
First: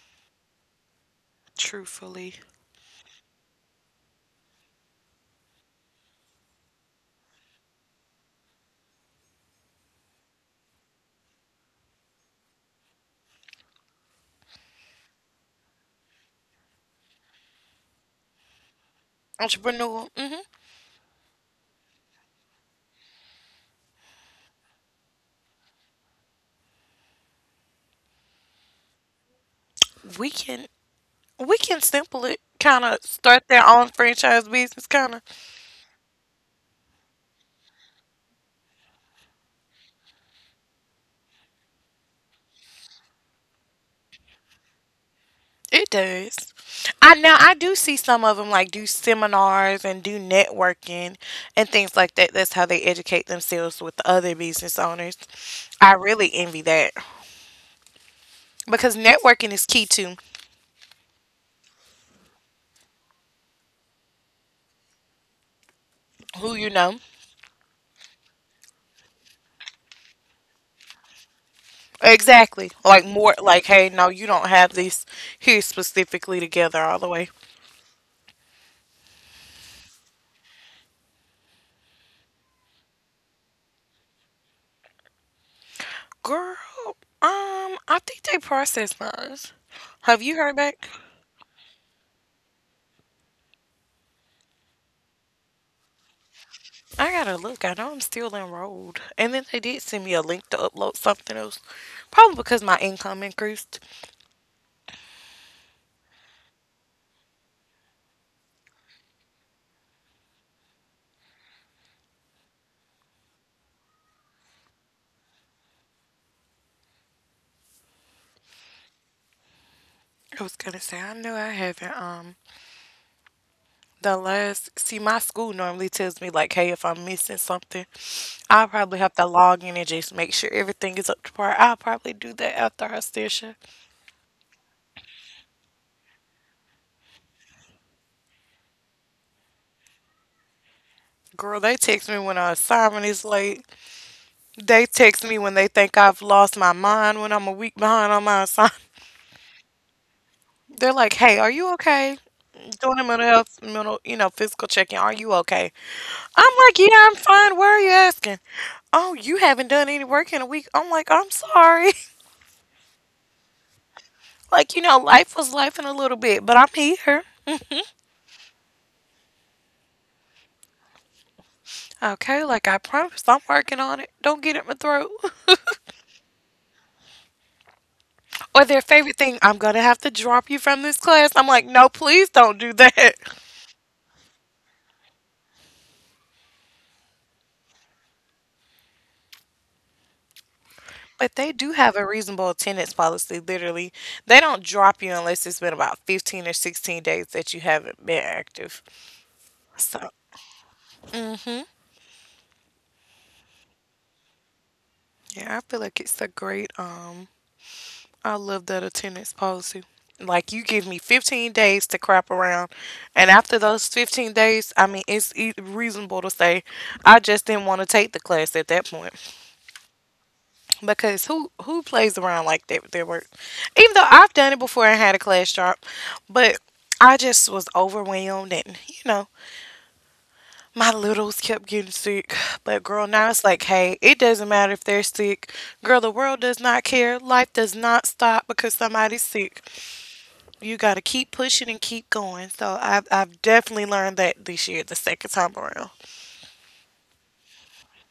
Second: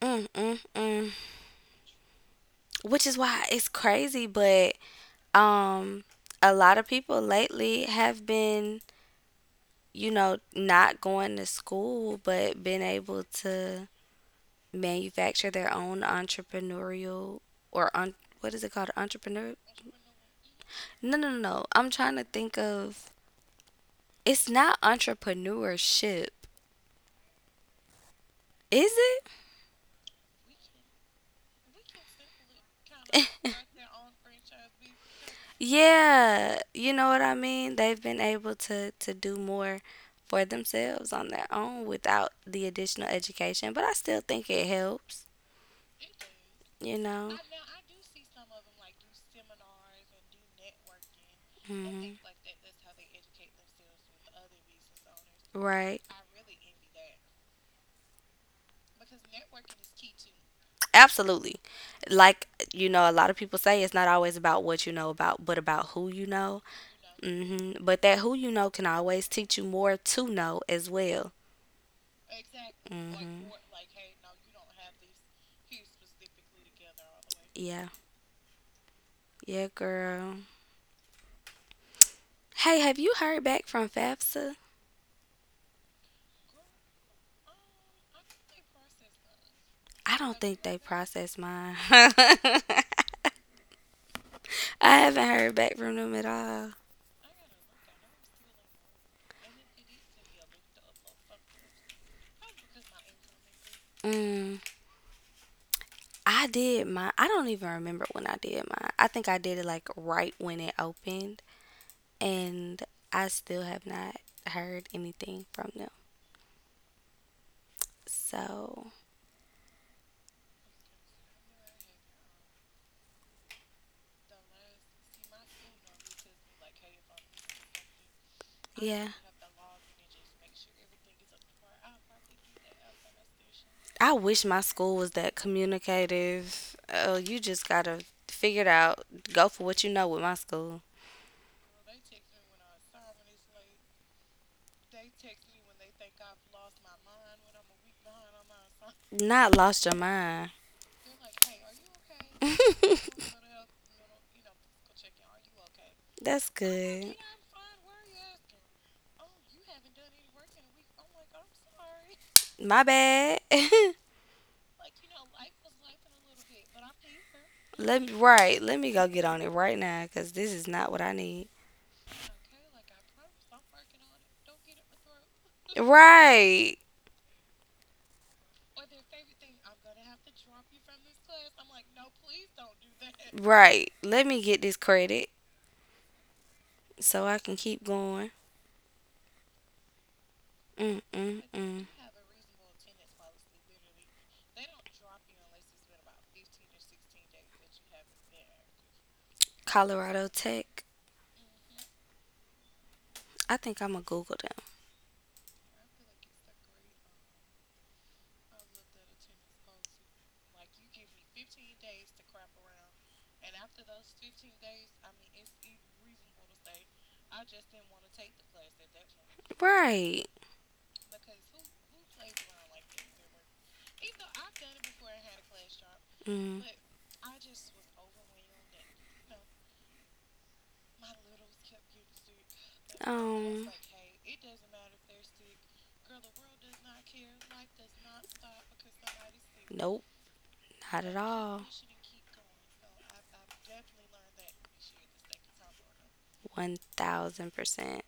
Speaker 2: Mm mm mm.
Speaker 1: Truthfully,
Speaker 2: Which is why it's crazy, but um, a lot of people lately have been, you know, not going to school, but been able to manufacture their own entrepreneurial or what is it called? Entrepreneur?
Speaker 1: entrepreneur. Hmm
Speaker 2: No, no, no, no. I'm trying to think of. It's not entrepreneurship, is it?
Speaker 1: We can we can simple it. Kind of start their own franchise business. Kind of
Speaker 2: Yeah, you know what I mean? They've been able to do more for themselves on their own without the additional education, but I still think it helps,
Speaker 1: it does.
Speaker 2: you
Speaker 1: I
Speaker 2: know.
Speaker 1: now I do see some of them like do seminars and do networking and things like
Speaker 2: Mhm.
Speaker 1: that. That's how they educate themselves with other business owners. I
Speaker 2: Right.
Speaker 1: really envy that because networking is key to
Speaker 2: Absolutely. Like, you know, a lot of people say it's not always about what you know about, but about who you
Speaker 1: who
Speaker 2: know.
Speaker 1: you know.
Speaker 2: Hmm. But that who you know can always teach you more to know as well.
Speaker 1: Exactly. Like more
Speaker 2: Hmm.
Speaker 1: like hey, no, you don't have this here specifically together all the way.
Speaker 2: Yeah. Yeah, girl. Hey, have you heard back from FAFSA?
Speaker 1: Girl, um, I think they processed mine.
Speaker 2: I
Speaker 1: Have you
Speaker 2: don't
Speaker 1: heard
Speaker 2: think they
Speaker 1: back?
Speaker 2: processed mine. I haven't heard back from them at all.
Speaker 1: I gotta look. I know I'm still enrolled. And then they did send me a link to upload something else. Probably because my income increased.
Speaker 2: Mm, I did mine. I don't even remember when I did mine. I think I did it like right when it opened. And I still have not heard anything from them. So,
Speaker 1: I was gonna say, I know I haven't, the last, see, my school normally tells me, like, hey, if I'm missing something, I'll probably
Speaker 2: yeah.
Speaker 1: have to log in and just make sure everything is up to par. I'll probably do that after our session.
Speaker 2: I wish my school was that communicative. Oh, you just gotta figure it out. Go for what you know with my school.
Speaker 1: Girl, they text me when our assignment is late. They text me when they think I've lost my mind, when I'm a week behind on my assignment.
Speaker 2: Not lost your mind.
Speaker 1: They're like, "Hey, are you okay?" Doing a mental health, mental, physical check-in. Are you okay?
Speaker 2: That's
Speaker 1: I'm like, "Yeah,
Speaker 2: good.
Speaker 1: I'm fine. Why are you asking?" Oh, you haven't done any work in a week. I'm like, I'm sorry.
Speaker 2: My bad.
Speaker 1: like, you know, life was life in a little bit, but I'm here.
Speaker 2: Let me right. Let me go get on it right now because this is not what I need.
Speaker 1: Okay, like I promised, I'm working on it. Don't get at my throat.
Speaker 2: Right,
Speaker 1: or their favorite thing, I'm gonna have to drop you from this class. I'm like, no, please don't do that.
Speaker 2: right. Let me get this credit so I can keep going. Mm
Speaker 1: But
Speaker 2: mm
Speaker 1: they do
Speaker 2: mm.
Speaker 1: have a reasonable attendance policy, literally. They don't drop you unless it's been about 15 or 16 days that you haven't been active. So,
Speaker 2: Colorado Tech. I think I'm gonna Google them.
Speaker 1: yeah, I feel like it's a great, I love that attendance policy. Like, you give me 15 days to crap around, and after those 15 days, I mean, it's reasonable to say I just didn't want to take the class at that point.
Speaker 2: Right.
Speaker 1: Because who plays around like that with their work, even though I've done it before and had a class job, but
Speaker 2: Mm.
Speaker 1: I just was overwhelmed, and you know, my littles kept getting sick. But girl, now it's like
Speaker 2: Um.
Speaker 1: hey, it doesn't matter if they're sick. Girl, the world does not care. Life does not stop because somebody's sick.
Speaker 2: Nope.
Speaker 1: You got to
Speaker 2: Not at
Speaker 1: keep
Speaker 2: all.
Speaker 1: pushing and keep going. So I've definitely learned that this year the second time around.
Speaker 2: 1000%.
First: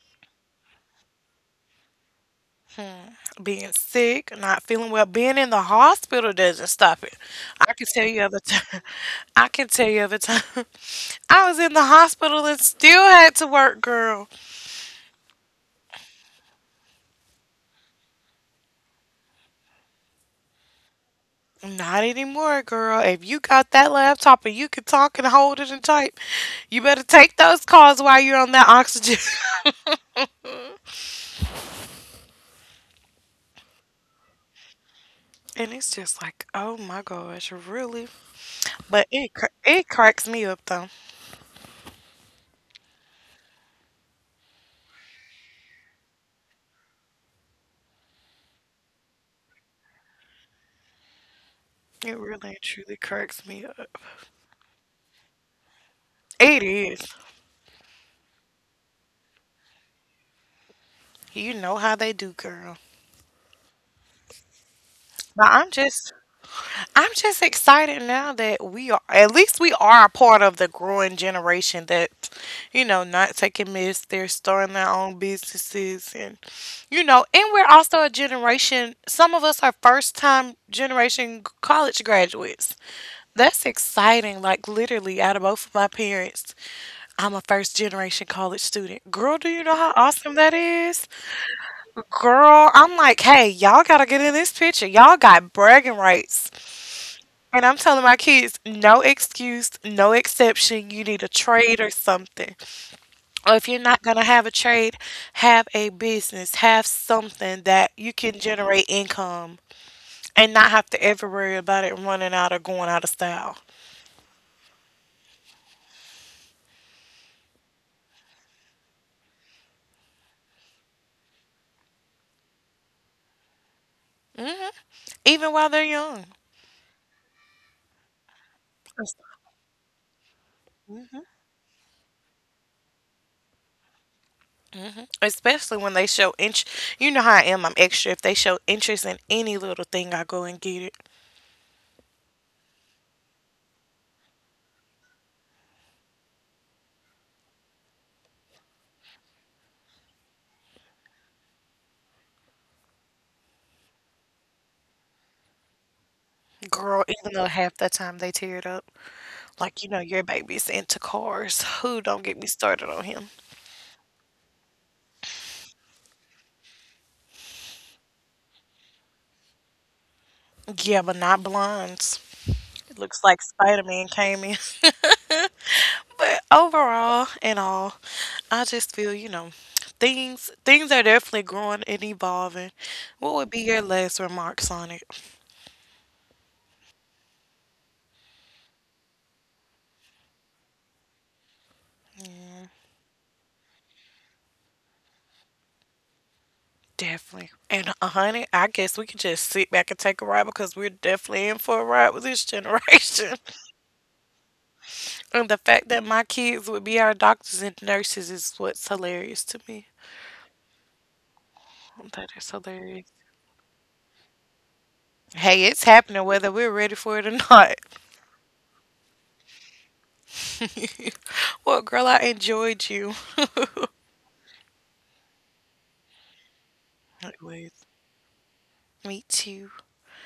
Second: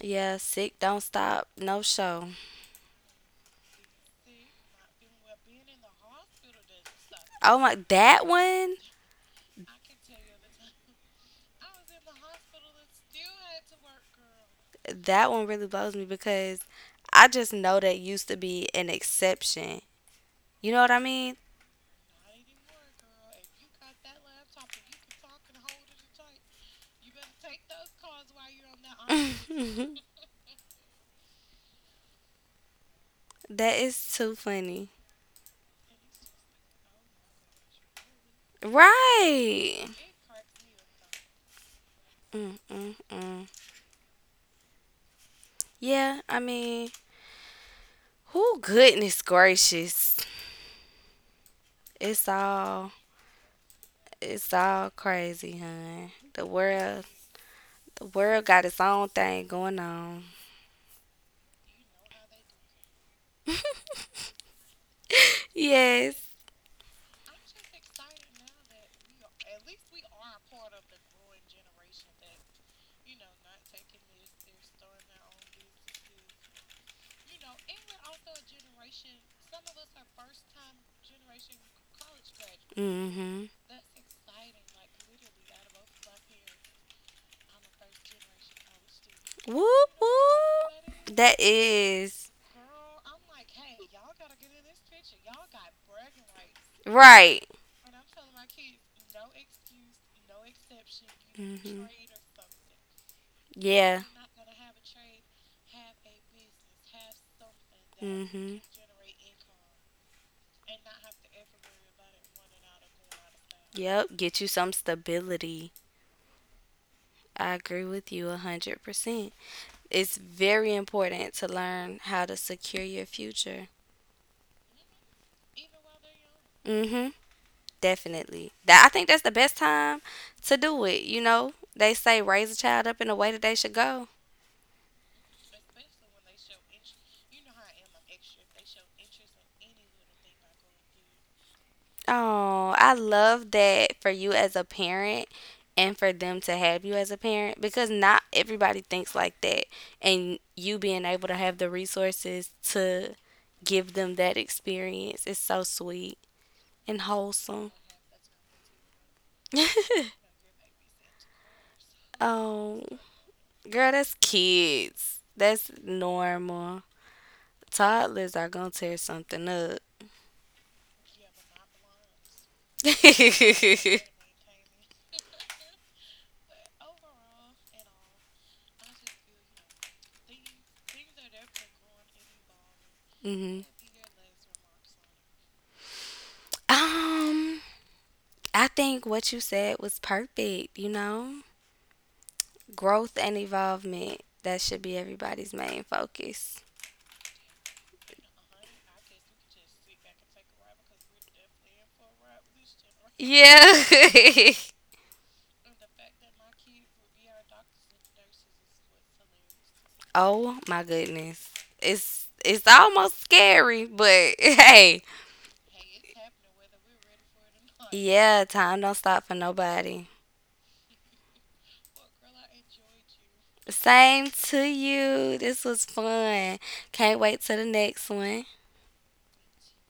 Speaker 2: Yeah, sick, don't stop, no show.
Speaker 1: Being sick, not feeling well, being in the hospital doesn't stop it.
Speaker 2: Oh
Speaker 1: I
Speaker 2: my,
Speaker 1: can tell you other time. I can tell you other time. I was in the hospital and still had to work, girl.
Speaker 2: that one really blows me because I just know that used to be an exception. You know what I mean?
Speaker 1: Not anymore, girl. If you got that laptop and you can talk and hold it and type, you better take those calls while you're on that oxygen.
Speaker 2: That is too funny.
Speaker 1: and it's just like, oh my gosh, really? But
Speaker 2: Right.
Speaker 1: it cracks me up though.
Speaker 2: Mm-mm-mm. Yeah, I mean, who goodness gracious.
Speaker 1: It
Speaker 2: It's
Speaker 1: really and
Speaker 2: all
Speaker 1: truly cracks me up.
Speaker 2: it's all crazy, hun.
Speaker 1: It is.
Speaker 2: The world got its own thing going on.
Speaker 1: You know how they do, girl. But I'm
Speaker 2: Yes.
Speaker 1: just I'm just excited now that we are a part of the growing generation that, you know, not taking myths, they're starting their own businesses, and you know, and we're also a generation, some of us are first time generation college graduates.
Speaker 2: Mm-hmm.
Speaker 1: That's exciting. Like literally out of both of my parents, I'm a first generation college student. Girl, do you know
Speaker 2: Whoop
Speaker 1: how awesome that is?
Speaker 2: whoop. That is
Speaker 1: Girl, I'm like, hey, y'all gotta get in this picture. Y'all got bragging rights.
Speaker 2: right.
Speaker 1: And I'm telling my kids, no excuse, no exception. You need a trade
Speaker 2: Hmm.
Speaker 1: or something. Or if you're
Speaker 2: Yeah.
Speaker 1: not going to have a trade, have a business, have something that you can
Speaker 2: Hmm.
Speaker 1: generate income and not have to ever worry about it running out or going out of style.
Speaker 2: Yep. Get you some stability. I agree with you 100%. It's very important to learn how to secure your future.
Speaker 1: Hmm Even while they're young.
Speaker 2: Mm-hmm. Definitely. That I think that's the best time to do it. You
Speaker 1: Hmm
Speaker 2: know, they say raise a child up in the way that they should go.
Speaker 1: Especially when they show interest. You know how I am. I'm extra. If they show interest in any little thing, I go and get it.
Speaker 2: Oh, I love that for you as a parent and for them to have you as a parent because not everybody thinks like that. And you being able to have the resources to give them that experience is so sweet and
Speaker 1: Girl, even though
Speaker 2: wholesome.
Speaker 1: half the time they tear it up. Like, you know, your baby's into cars. Who don't get me
Speaker 2: Oh,
Speaker 1: started on him.
Speaker 2: girl, that's kids. That's normal. Toddlers are gonna tear something up.
Speaker 1: Yeah, but not blinds. It looks like Spider Man came in. But overall and all, I just feel, you know, things are definitely growing and evolving. What would
Speaker 2: Hmm.
Speaker 1: be your last remarks on it?
Speaker 2: Um, I think what you said was perfect, you know? Growth and evolvement. That should be everybody's main focus.
Speaker 1: Definitely. And honey, I guess we could just sit back and take a ride because we're definitely in for a ride with this generation.
Speaker 2: Yeah.
Speaker 1: And the fact that my kids would be our doctors and nurses is what's hilarious to me.
Speaker 2: Oh my goodness.
Speaker 1: That is
Speaker 2: It's
Speaker 1: hilarious.
Speaker 2: almost scary, but hey.
Speaker 1: Hey, it's happening whether we're ready for it or not.
Speaker 2: Yeah, time don't stop for nobody.
Speaker 1: Well, girl, I enjoyed you.
Speaker 2: Same to you. This was fun. Can't wait to the
Speaker 1: It.
Speaker 2: next one.
Speaker 1: Me too.